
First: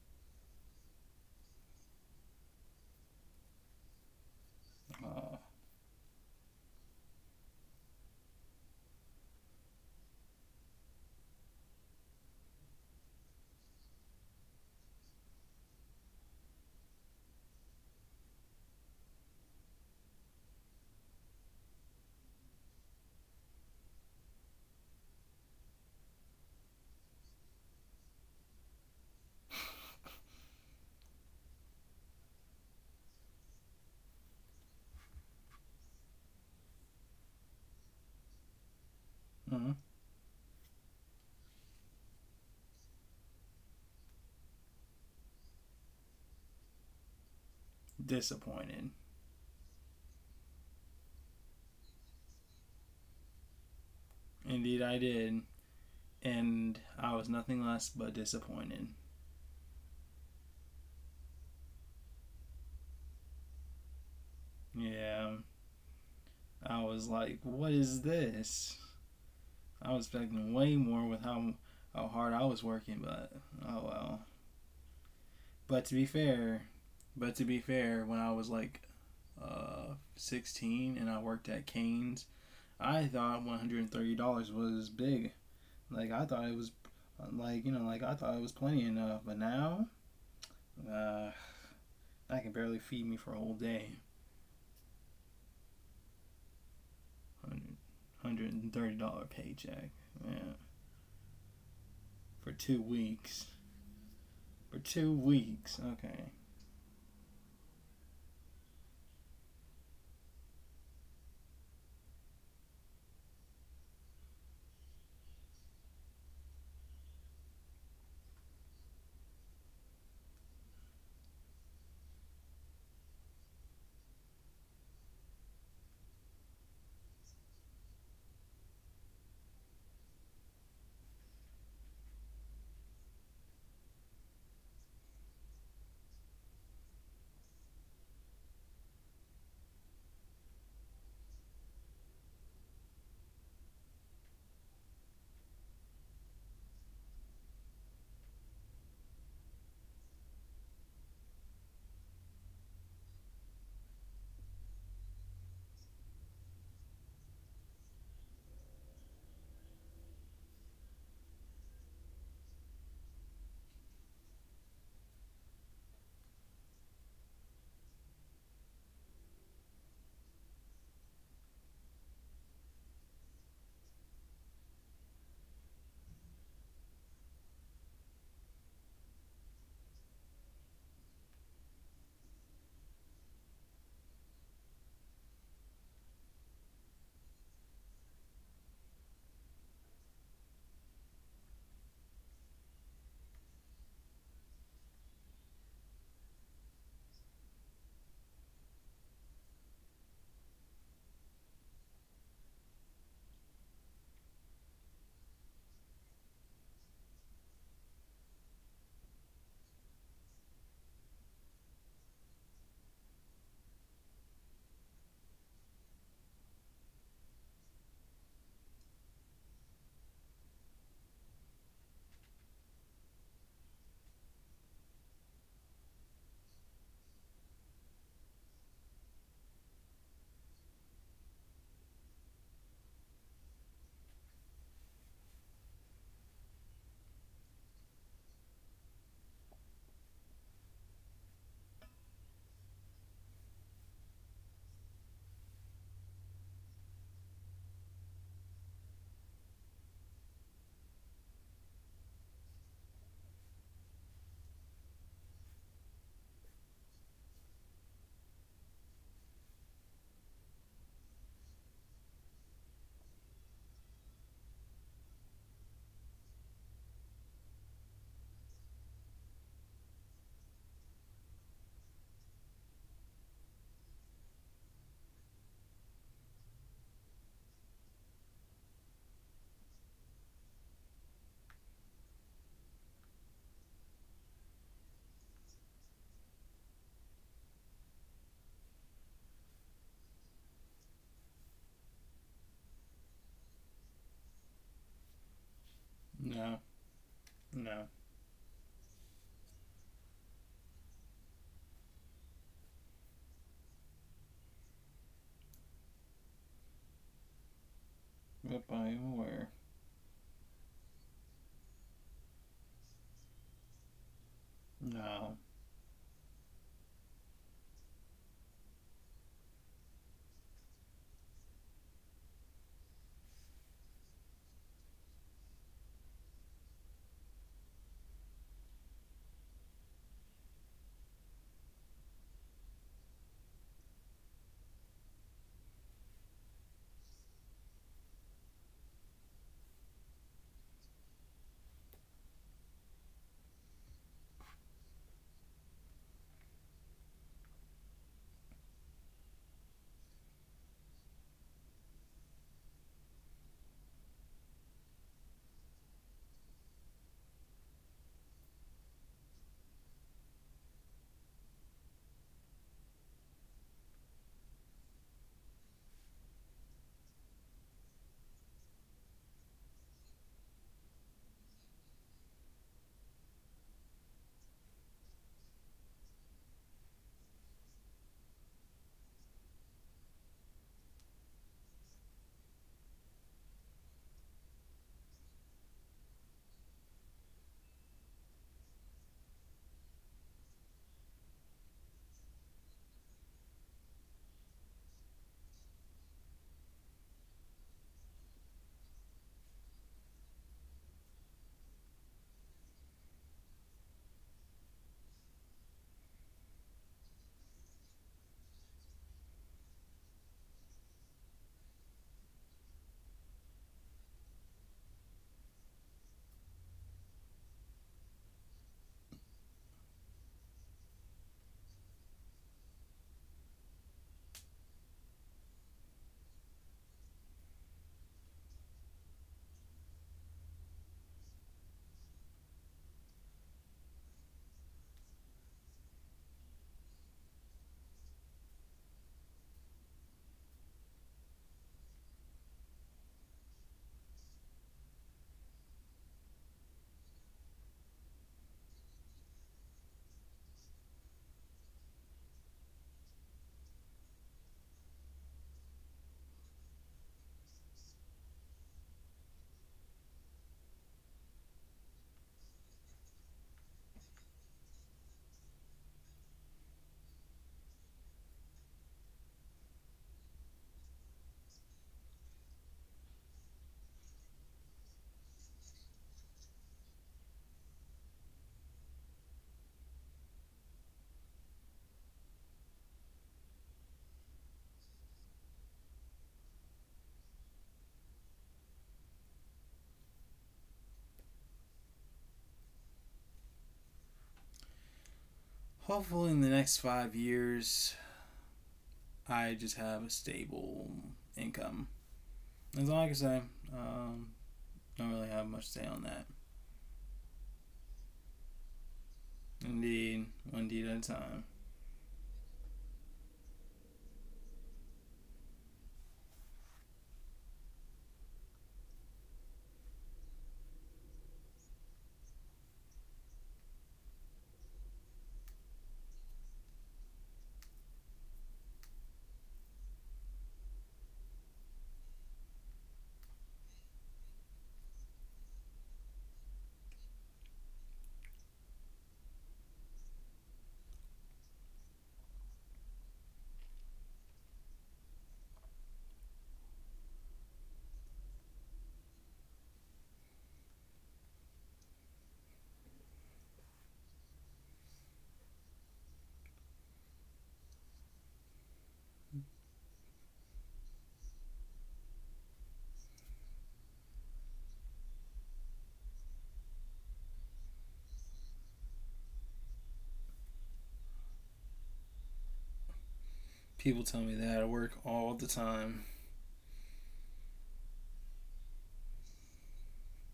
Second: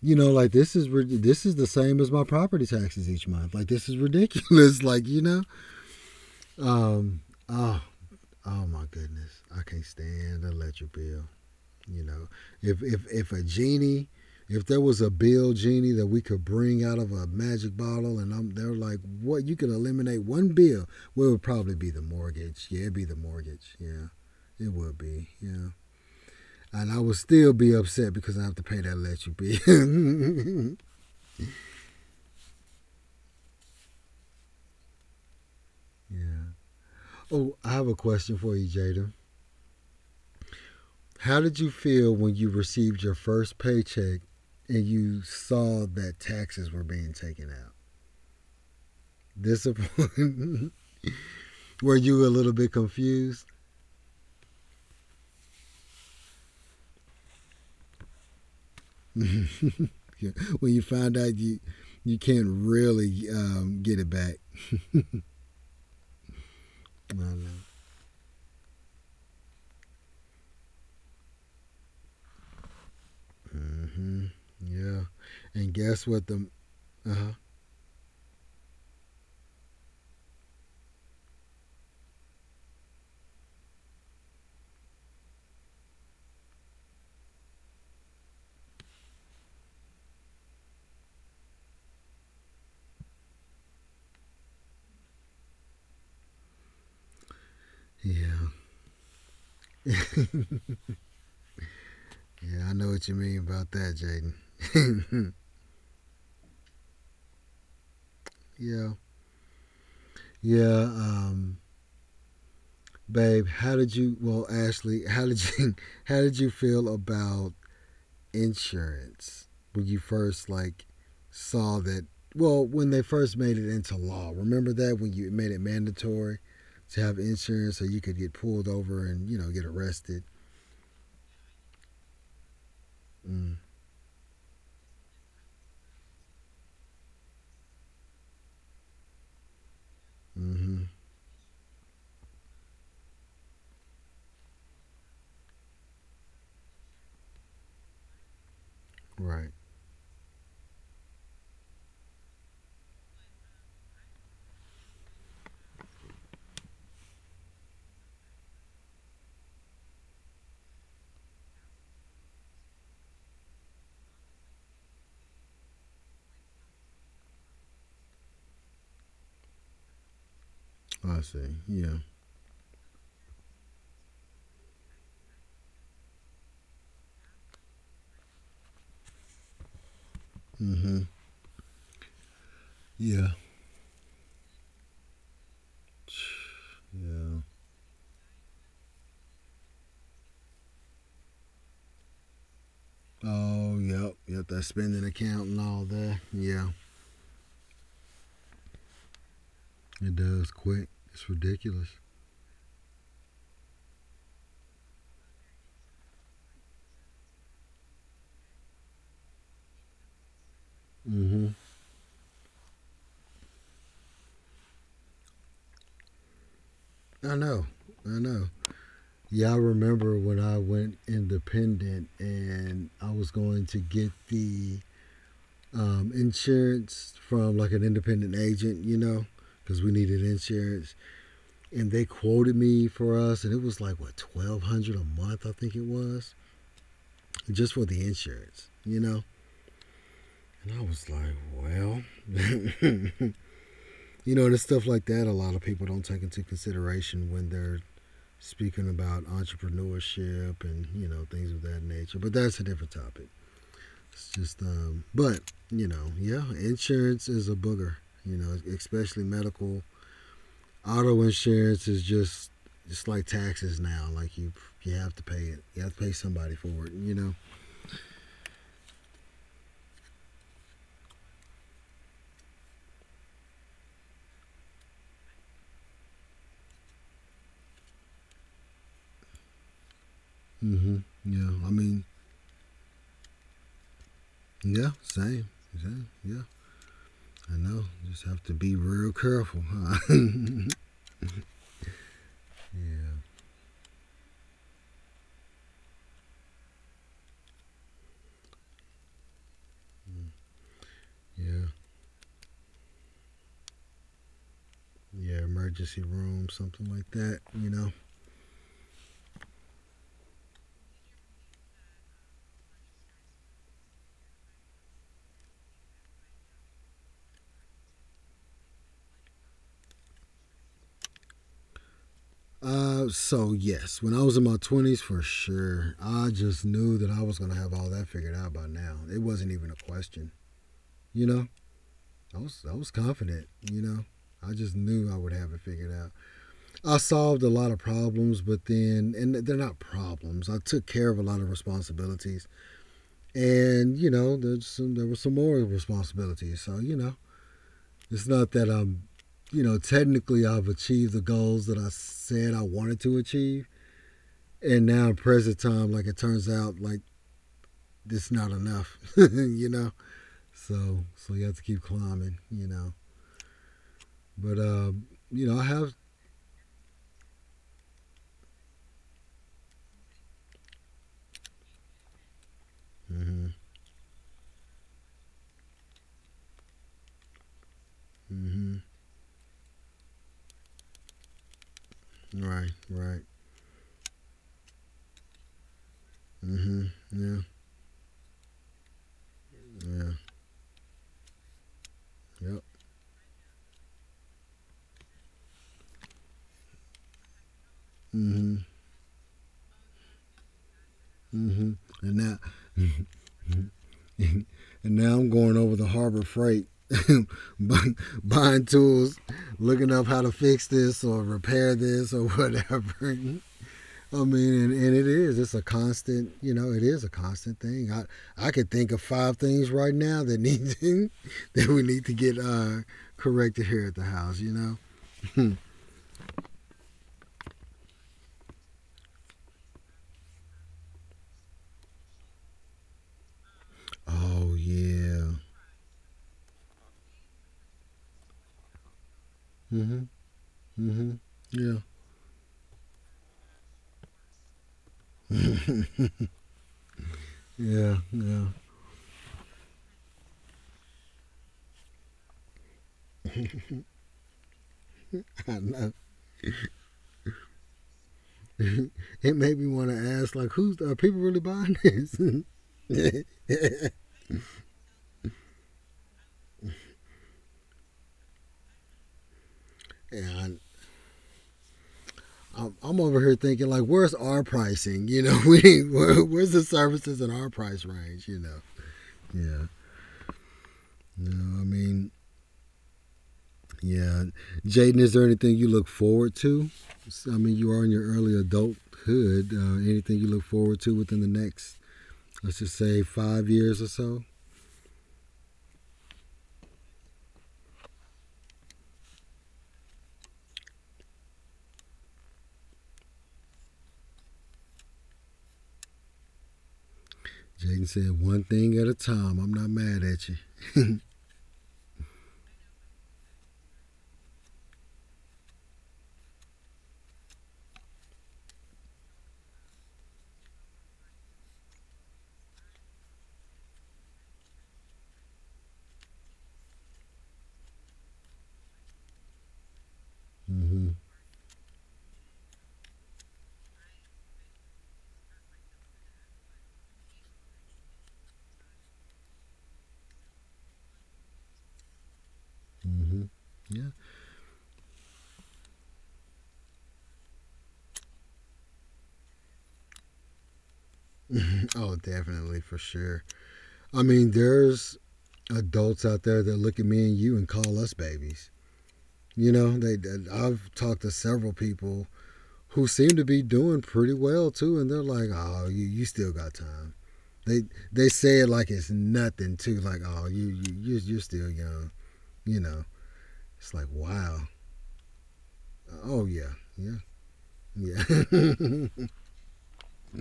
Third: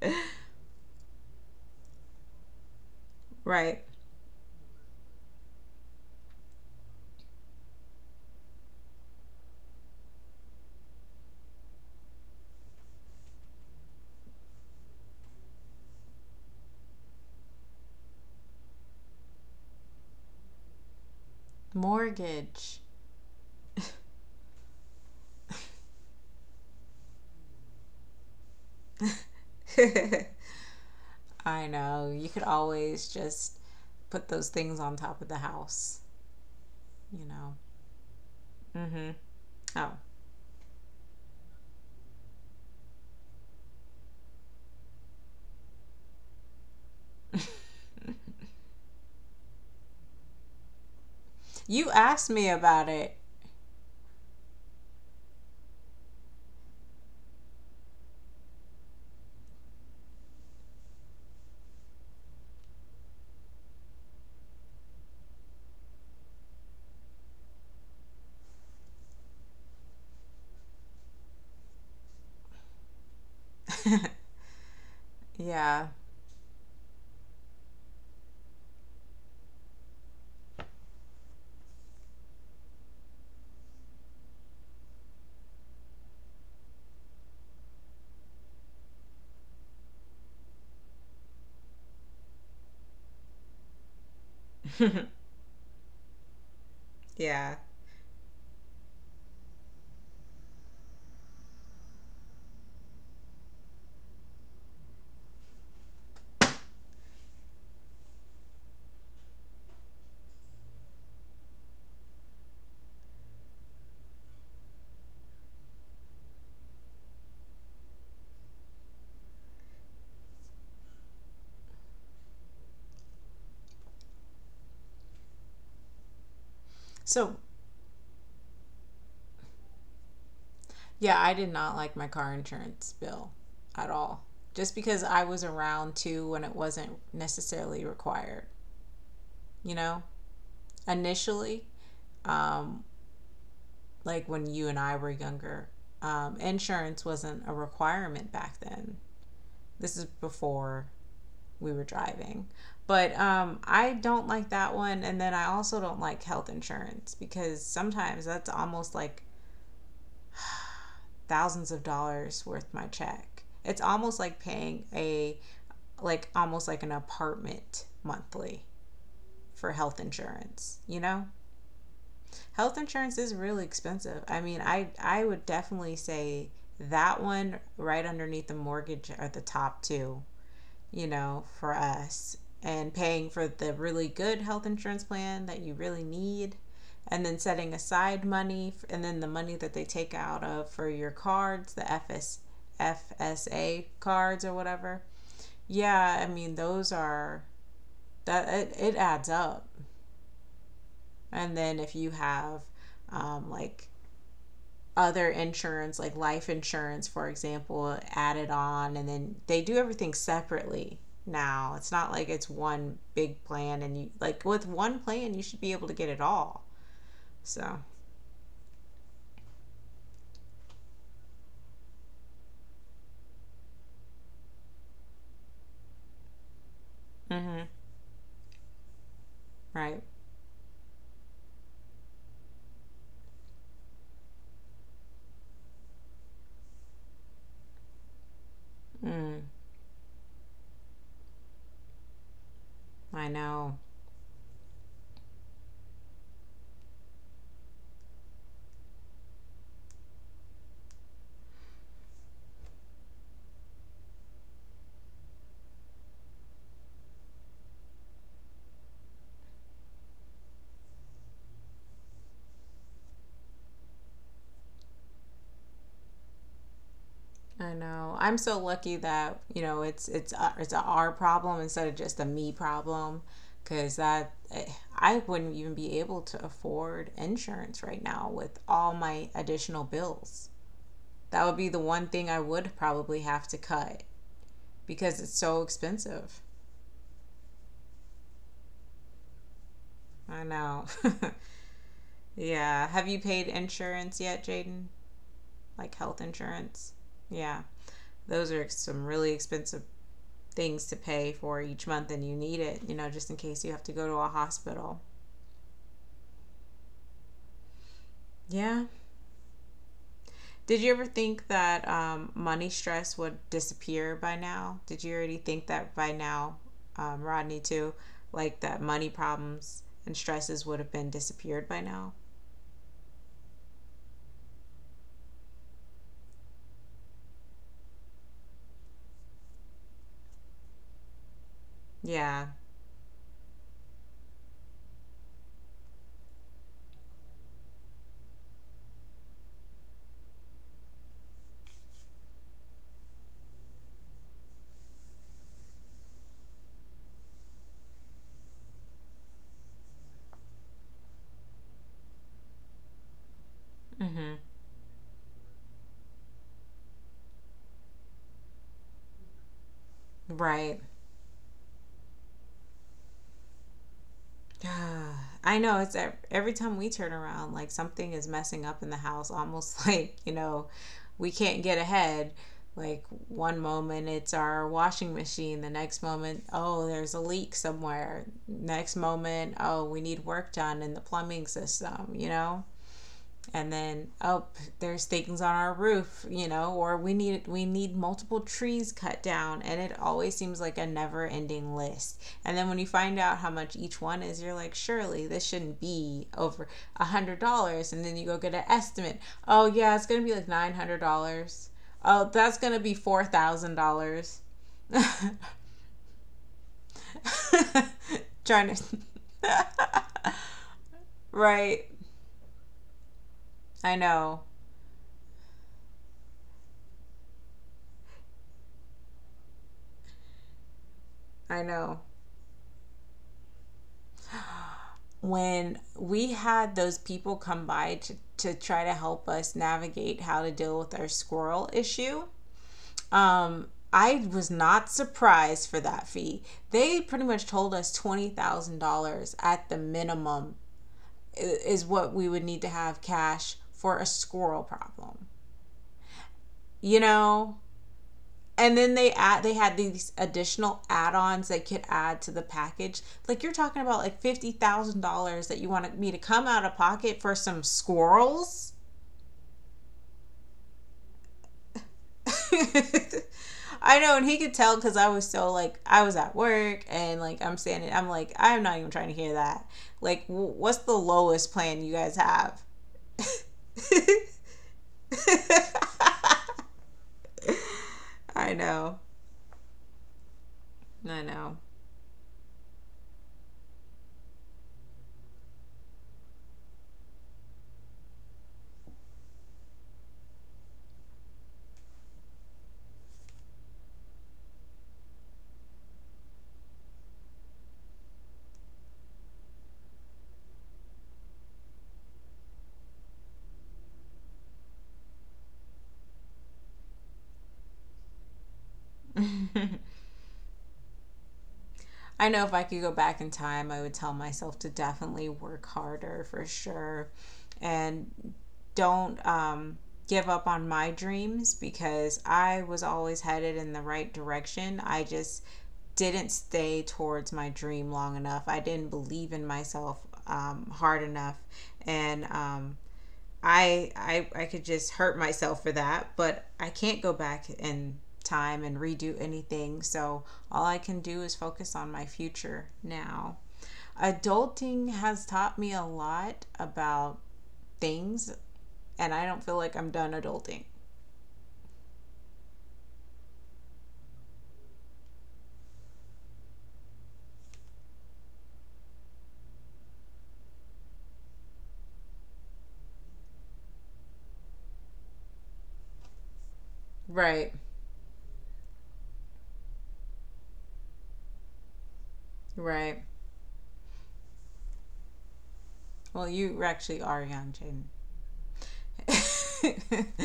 B: you know, like this is the same as my property taxes each month. Like
A: Right.
B: this is ridiculous. <laughs> Like,
C: Uh,
B: um, oh, oh my goodness, I can't stand the electric bill. You know, if a genie, if there was a bill genie that we could bring out of a magic bottle, and I'm they're like, what you can eliminate one bill, well, it would probably be the mortgage.
A: Mortgage.
B: Yeah, it'd be the mortgage. Yeah, it would be. Yeah, and I would still be upset because I have to pay that let you
A: <laughs>
B: be. <laughs>
A: I know. You could always just put those things on top of the house,
B: Yeah.
A: you know.
B: Oh, I have a question for you,
A: Mm-hmm.
B: Jada.
C: mm,
B: How did you feel when you received your first paycheck and you saw that taxes were being
A: Oh.
B: taken out?
C: Disappointed.
B: Disappointed. <laughs>
A: <laughs> You
B: Were you
A: asked
B: a
A: me
B: little bit
A: about it.
B: confused
C: Indeed, I did. And I was nothing less but disappointed.
B: <laughs> when you found out you can't really get it back?
C: Yeah, I was like, what is this? I was expecting way more with how hard I was working, but oh well.
B: Mm-hmm.
A: <laughs>
B: Yeah. And
C: But
A: Yeah.
C: to be
B: guess what? The
C: fair,
B: Uh huh.
C: but to be fair, when I was like 16 and I worked at Canes, I thought $130 was big. Like I thought it was, like like I thought it was plenty enough, but now, uh, that can barely feed me for a whole day.
A: <laughs> Yeah.
C: 100
B: Yeah.
C: $130 paycheck. Yeah. For
B: Yeah. I
C: two
B: know what you mean
C: weeks.
B: about that, Jaden.
C: For 2 weeks. Okay.
B: <laughs> Yeah. Yeah. Babe, how did you? Well, Ashley, how did you? <laughs> How did you feel about insurance when you first like saw that? Well, when they first made it into law, remember that when you made it mandatory to have
A: So,
B: insurance so you could get pulled over and you know get arrested.
A: yeah, I did not like my car insurance bill
B: Mm,
A: at all. Just because I was around too when it wasn't necessarily required, you know?
B: mm-hmm.
A: Initially, um, like when you and I were younger, insurance wasn't a requirement back then.
B: Right.
A: This is before we were driving. But I don't like that one. And then I also don't like health insurance because sometimes that's almost like thousands of dollars worth my check. It's almost like paying a, like, almost like an apartment monthly for health insurance, you
B: I
A: know?
B: see. Yeah.
A: Health insurance is really expensive. I mean, I would definitely say that one right underneath the mortgage are the top two,
B: Mm-hmm.
A: you know, for us, and paying
B: Yeah.
A: for the really good health insurance plan that you really need, and then
B: Yeah.
A: setting aside money, and then the money that they take out of for your cards, the
B: Oh,
A: FSA
B: yep.
A: cards
B: Yep.
A: or
B: That
A: whatever.
B: spending account and all that.
A: Yeah, I mean,
B: Yeah.
A: those are, that it adds up.
B: It does quick. It's
A: And then
B: ridiculous.
A: if you have like other insurance, like life insurance, for example, added on, and then they do everything separately
B: Mm-hmm.
A: now. It's not like it's one big plan, and you like with one plan, you should be able to get it all.
B: I know.
A: So,
B: I know. Yeah, I remember when I went independent and I was going to get the insurance from
A: mm-hmm,
B: like an independent agent, you know, because we
A: right?
B: needed insurance and they quoted me for us, and it was like what $1,200 a month, I think it was, just for the insurance, you know.
A: Mm,
B: And I was like, well,
A: I
B: <laughs>
A: know.
B: you know, and it's stuff like that. A lot of people don't take into consideration when they're speaking about entrepreneurship and things of that nature. But that's a different topic. It's just, but yeah, insurance is a booger. You know, especially medical. Auto insurance is just it's like taxes now. Like you have to pay it. You have to pay somebody for it. You know.
A: I know. I'm so lucky that, you know, it's a our problem instead of just a me problem, because that eh, I wouldn't even be able to afford insurance right now with all my additional bills.
B: Mm-hmm.
A: That would
B: Yeah.
A: be
B: I
A: the
B: mean,
A: one thing I would probably have to cut
B: yeah.
A: because it's
B: Same.
A: so
B: Same.
A: expensive.
B: Yeah. I know. Just have to be real careful, huh? <laughs>
A: I
B: Yeah.
A: know. <laughs> Yeah. Have you paid insurance yet, Jaden? Like health
C: No.
A: insurance? Yeah.
C: No.
A: Those are some really expensive things to pay for
B: Yeah.
A: each month, and you need it, you know, just in case you have to go to a hospital.
B: Yeah. Emergency room, something like that. You know.
A: Yeah.
C: Goodbye, aware.
A: Did you ever think that money stress would disappear by now? Did you
C: No.
A: already think that by now, Rodney, too? Like, that money problems and stresses would have been disappeared by now?
B: So yes, when I was in my twenties, for sure, I just knew that I was gonna have all that figured out by now. It wasn't even a question, you know. I
A: Yeah.
B: was I was confident, you know. I just knew I would have it figured out. I solved a lot of problems, but then, and they're not problems. I took care of a lot of responsibilities, and you know, there were some more responsibilities. So you know, it's not that I'm, you know, technically I've achieved the goals that I said I wanted to achieve,
A: Mm-hmm.
B: and now in present time, like it turns out, like it's not enough, <laughs> you know.
A: Right.
B: So you have to keep climbing, you know. But
A: <sighs> I
B: I
A: know,
B: have.
A: it's every time we turn around, like something is messing up in the house, almost. <laughs> Like, you know, we can't get ahead. Like
B: Mm-hmm.
A: one moment it's our washing machine, the next moment, oh, there's a leak somewhere.
B: Mm-hmm.
A: Next moment, oh, we need work done in the plumbing system, you know?
B: Right. Right.
A: And then, oh, there's things on our roof, you know,
B: Mm-hmm.
A: or we
B: Yeah.
A: need we need multiple trees cut down, and it
B: Yeah.
A: always seems like a never ending list. And
B: Yep.
A: then when you find out how much each one is, you're like, surely this shouldn't be over $100. And then you go get
B: Mm-hmm.
A: an estimate. Oh yeah, it's gonna be like $900.
B: Mm-hmm. And
A: Oh,
B: now,
A: that's gonna be four thousand
B: <laughs>
A: dollars
B: and
A: <laughs>
B: now I'm going over the Harbor Freight, <laughs> bu- buying
A: Trying to.
B: tools, looking
A: <laughs>
B: up how to fix this or repair
A: Right.
B: this or whatever. <laughs>
A: I
B: I
A: know.
B: mean, and it is. It's a constant. You know, it is a constant thing. I could think of five things right now that need to, <laughs>
A: I
B: that we
A: know.
B: need to get corrected here at the house. You know.
A: When we had those people come by to try to help us navigate how to deal with our squirrel issue, um, I was
B: Oh
A: not
B: yeah.
A: surprised for that fee. They pretty much told us $20,000 at the
B: Mm-hmm.
A: minimum
B: Mm-hmm. Yeah.
A: is what we would need to have cash for a squirrel problem. You know,
B: Yeah, yeah.
A: and then they add, they had these additional add-ons they could add to the package, like you're talking about like $50,000
B: <laughs>
A: that
B: I
A: you
B: know.
A: wanted me to come out of pocket for some squirrels.
B: It made me want to ask, like, who's are people really buying this? <laughs>
A: <laughs>
B: Yeah,
A: I know, and he could tell because I was so like, I was at work and like, I'm standing, I'm like, I'm not even trying to hear that, like,
B: I,
A: what's the lowest plan you guys have?
B: I'm over here thinking, like,
A: <laughs>
B: where's our pricing? You know, <laughs> where's the services in our price range? You
A: I
B: know.
A: know.
B: Yeah.
A: I know.
B: No, I mean, yeah. Jaden, is there anything you look forward to? I mean, you are in your early adulthood. Anything you look forward to within the next, let's just say, 5 years or so?
C: Hopefully, in the next 5 years, I just have a stable income. That's all I can say. Um, don't really have much to say on that.
B: Jaden said, one thing at a time. I'm not
A: <laughs>
B: mad
C: Indeed.
B: at you.
C: One deed at a time.
A: I know, if I could go back in time, I would tell myself to definitely work harder for sure, and don't give up on my dreams because I was always headed in the right direction. I just didn't stay towards my dream long enough. I didn't believe in myself
B: Hmm.
A: hard enough. And I could just hurt myself for that, but I can't go back in time and redo anything. So all I can do is focus on my future
B: Mm-hmm.
A: now.
B: Yeah.
A: Adulting has taught me a lot about things, and I don't feel like I'm done adulting.
B: <laughs> Oh, definitely for sure. I mean, there's adults out there that look at me and you and call us babies. You know, I've talked to several people who seem to be doing pretty well too, and they're like, "Oh, you still got time."
A: Right.
B: They they say it like it's nothing too, like, "Oh, you're still young." You know,
A: Right.
B: it's like,
C: People tell me
B: wow.
C: that at work all the time.
B: Oh
A: Well,
B: yeah,
A: you
B: yeah,
A: actually are young,
B: yeah. <laughs>
A: Jaden. <laughs>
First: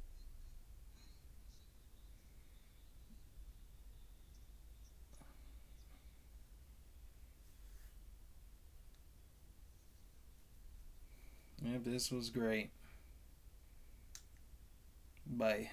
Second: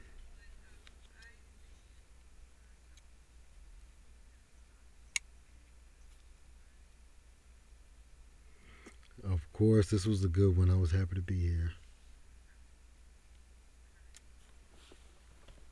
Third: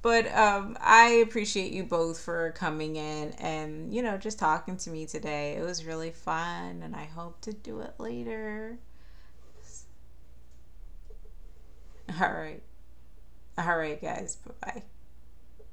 A: But I appreciate you both for coming in and, you know, just talking to me today. It was really fun, and I hope to do it later.
B: Of course, this was a good one. I was happy to be here.
C: Yep, this
A: <laughs>
C: was
A: All right.
C: great.
A: All right, guys. Bye bye.
C: Bye.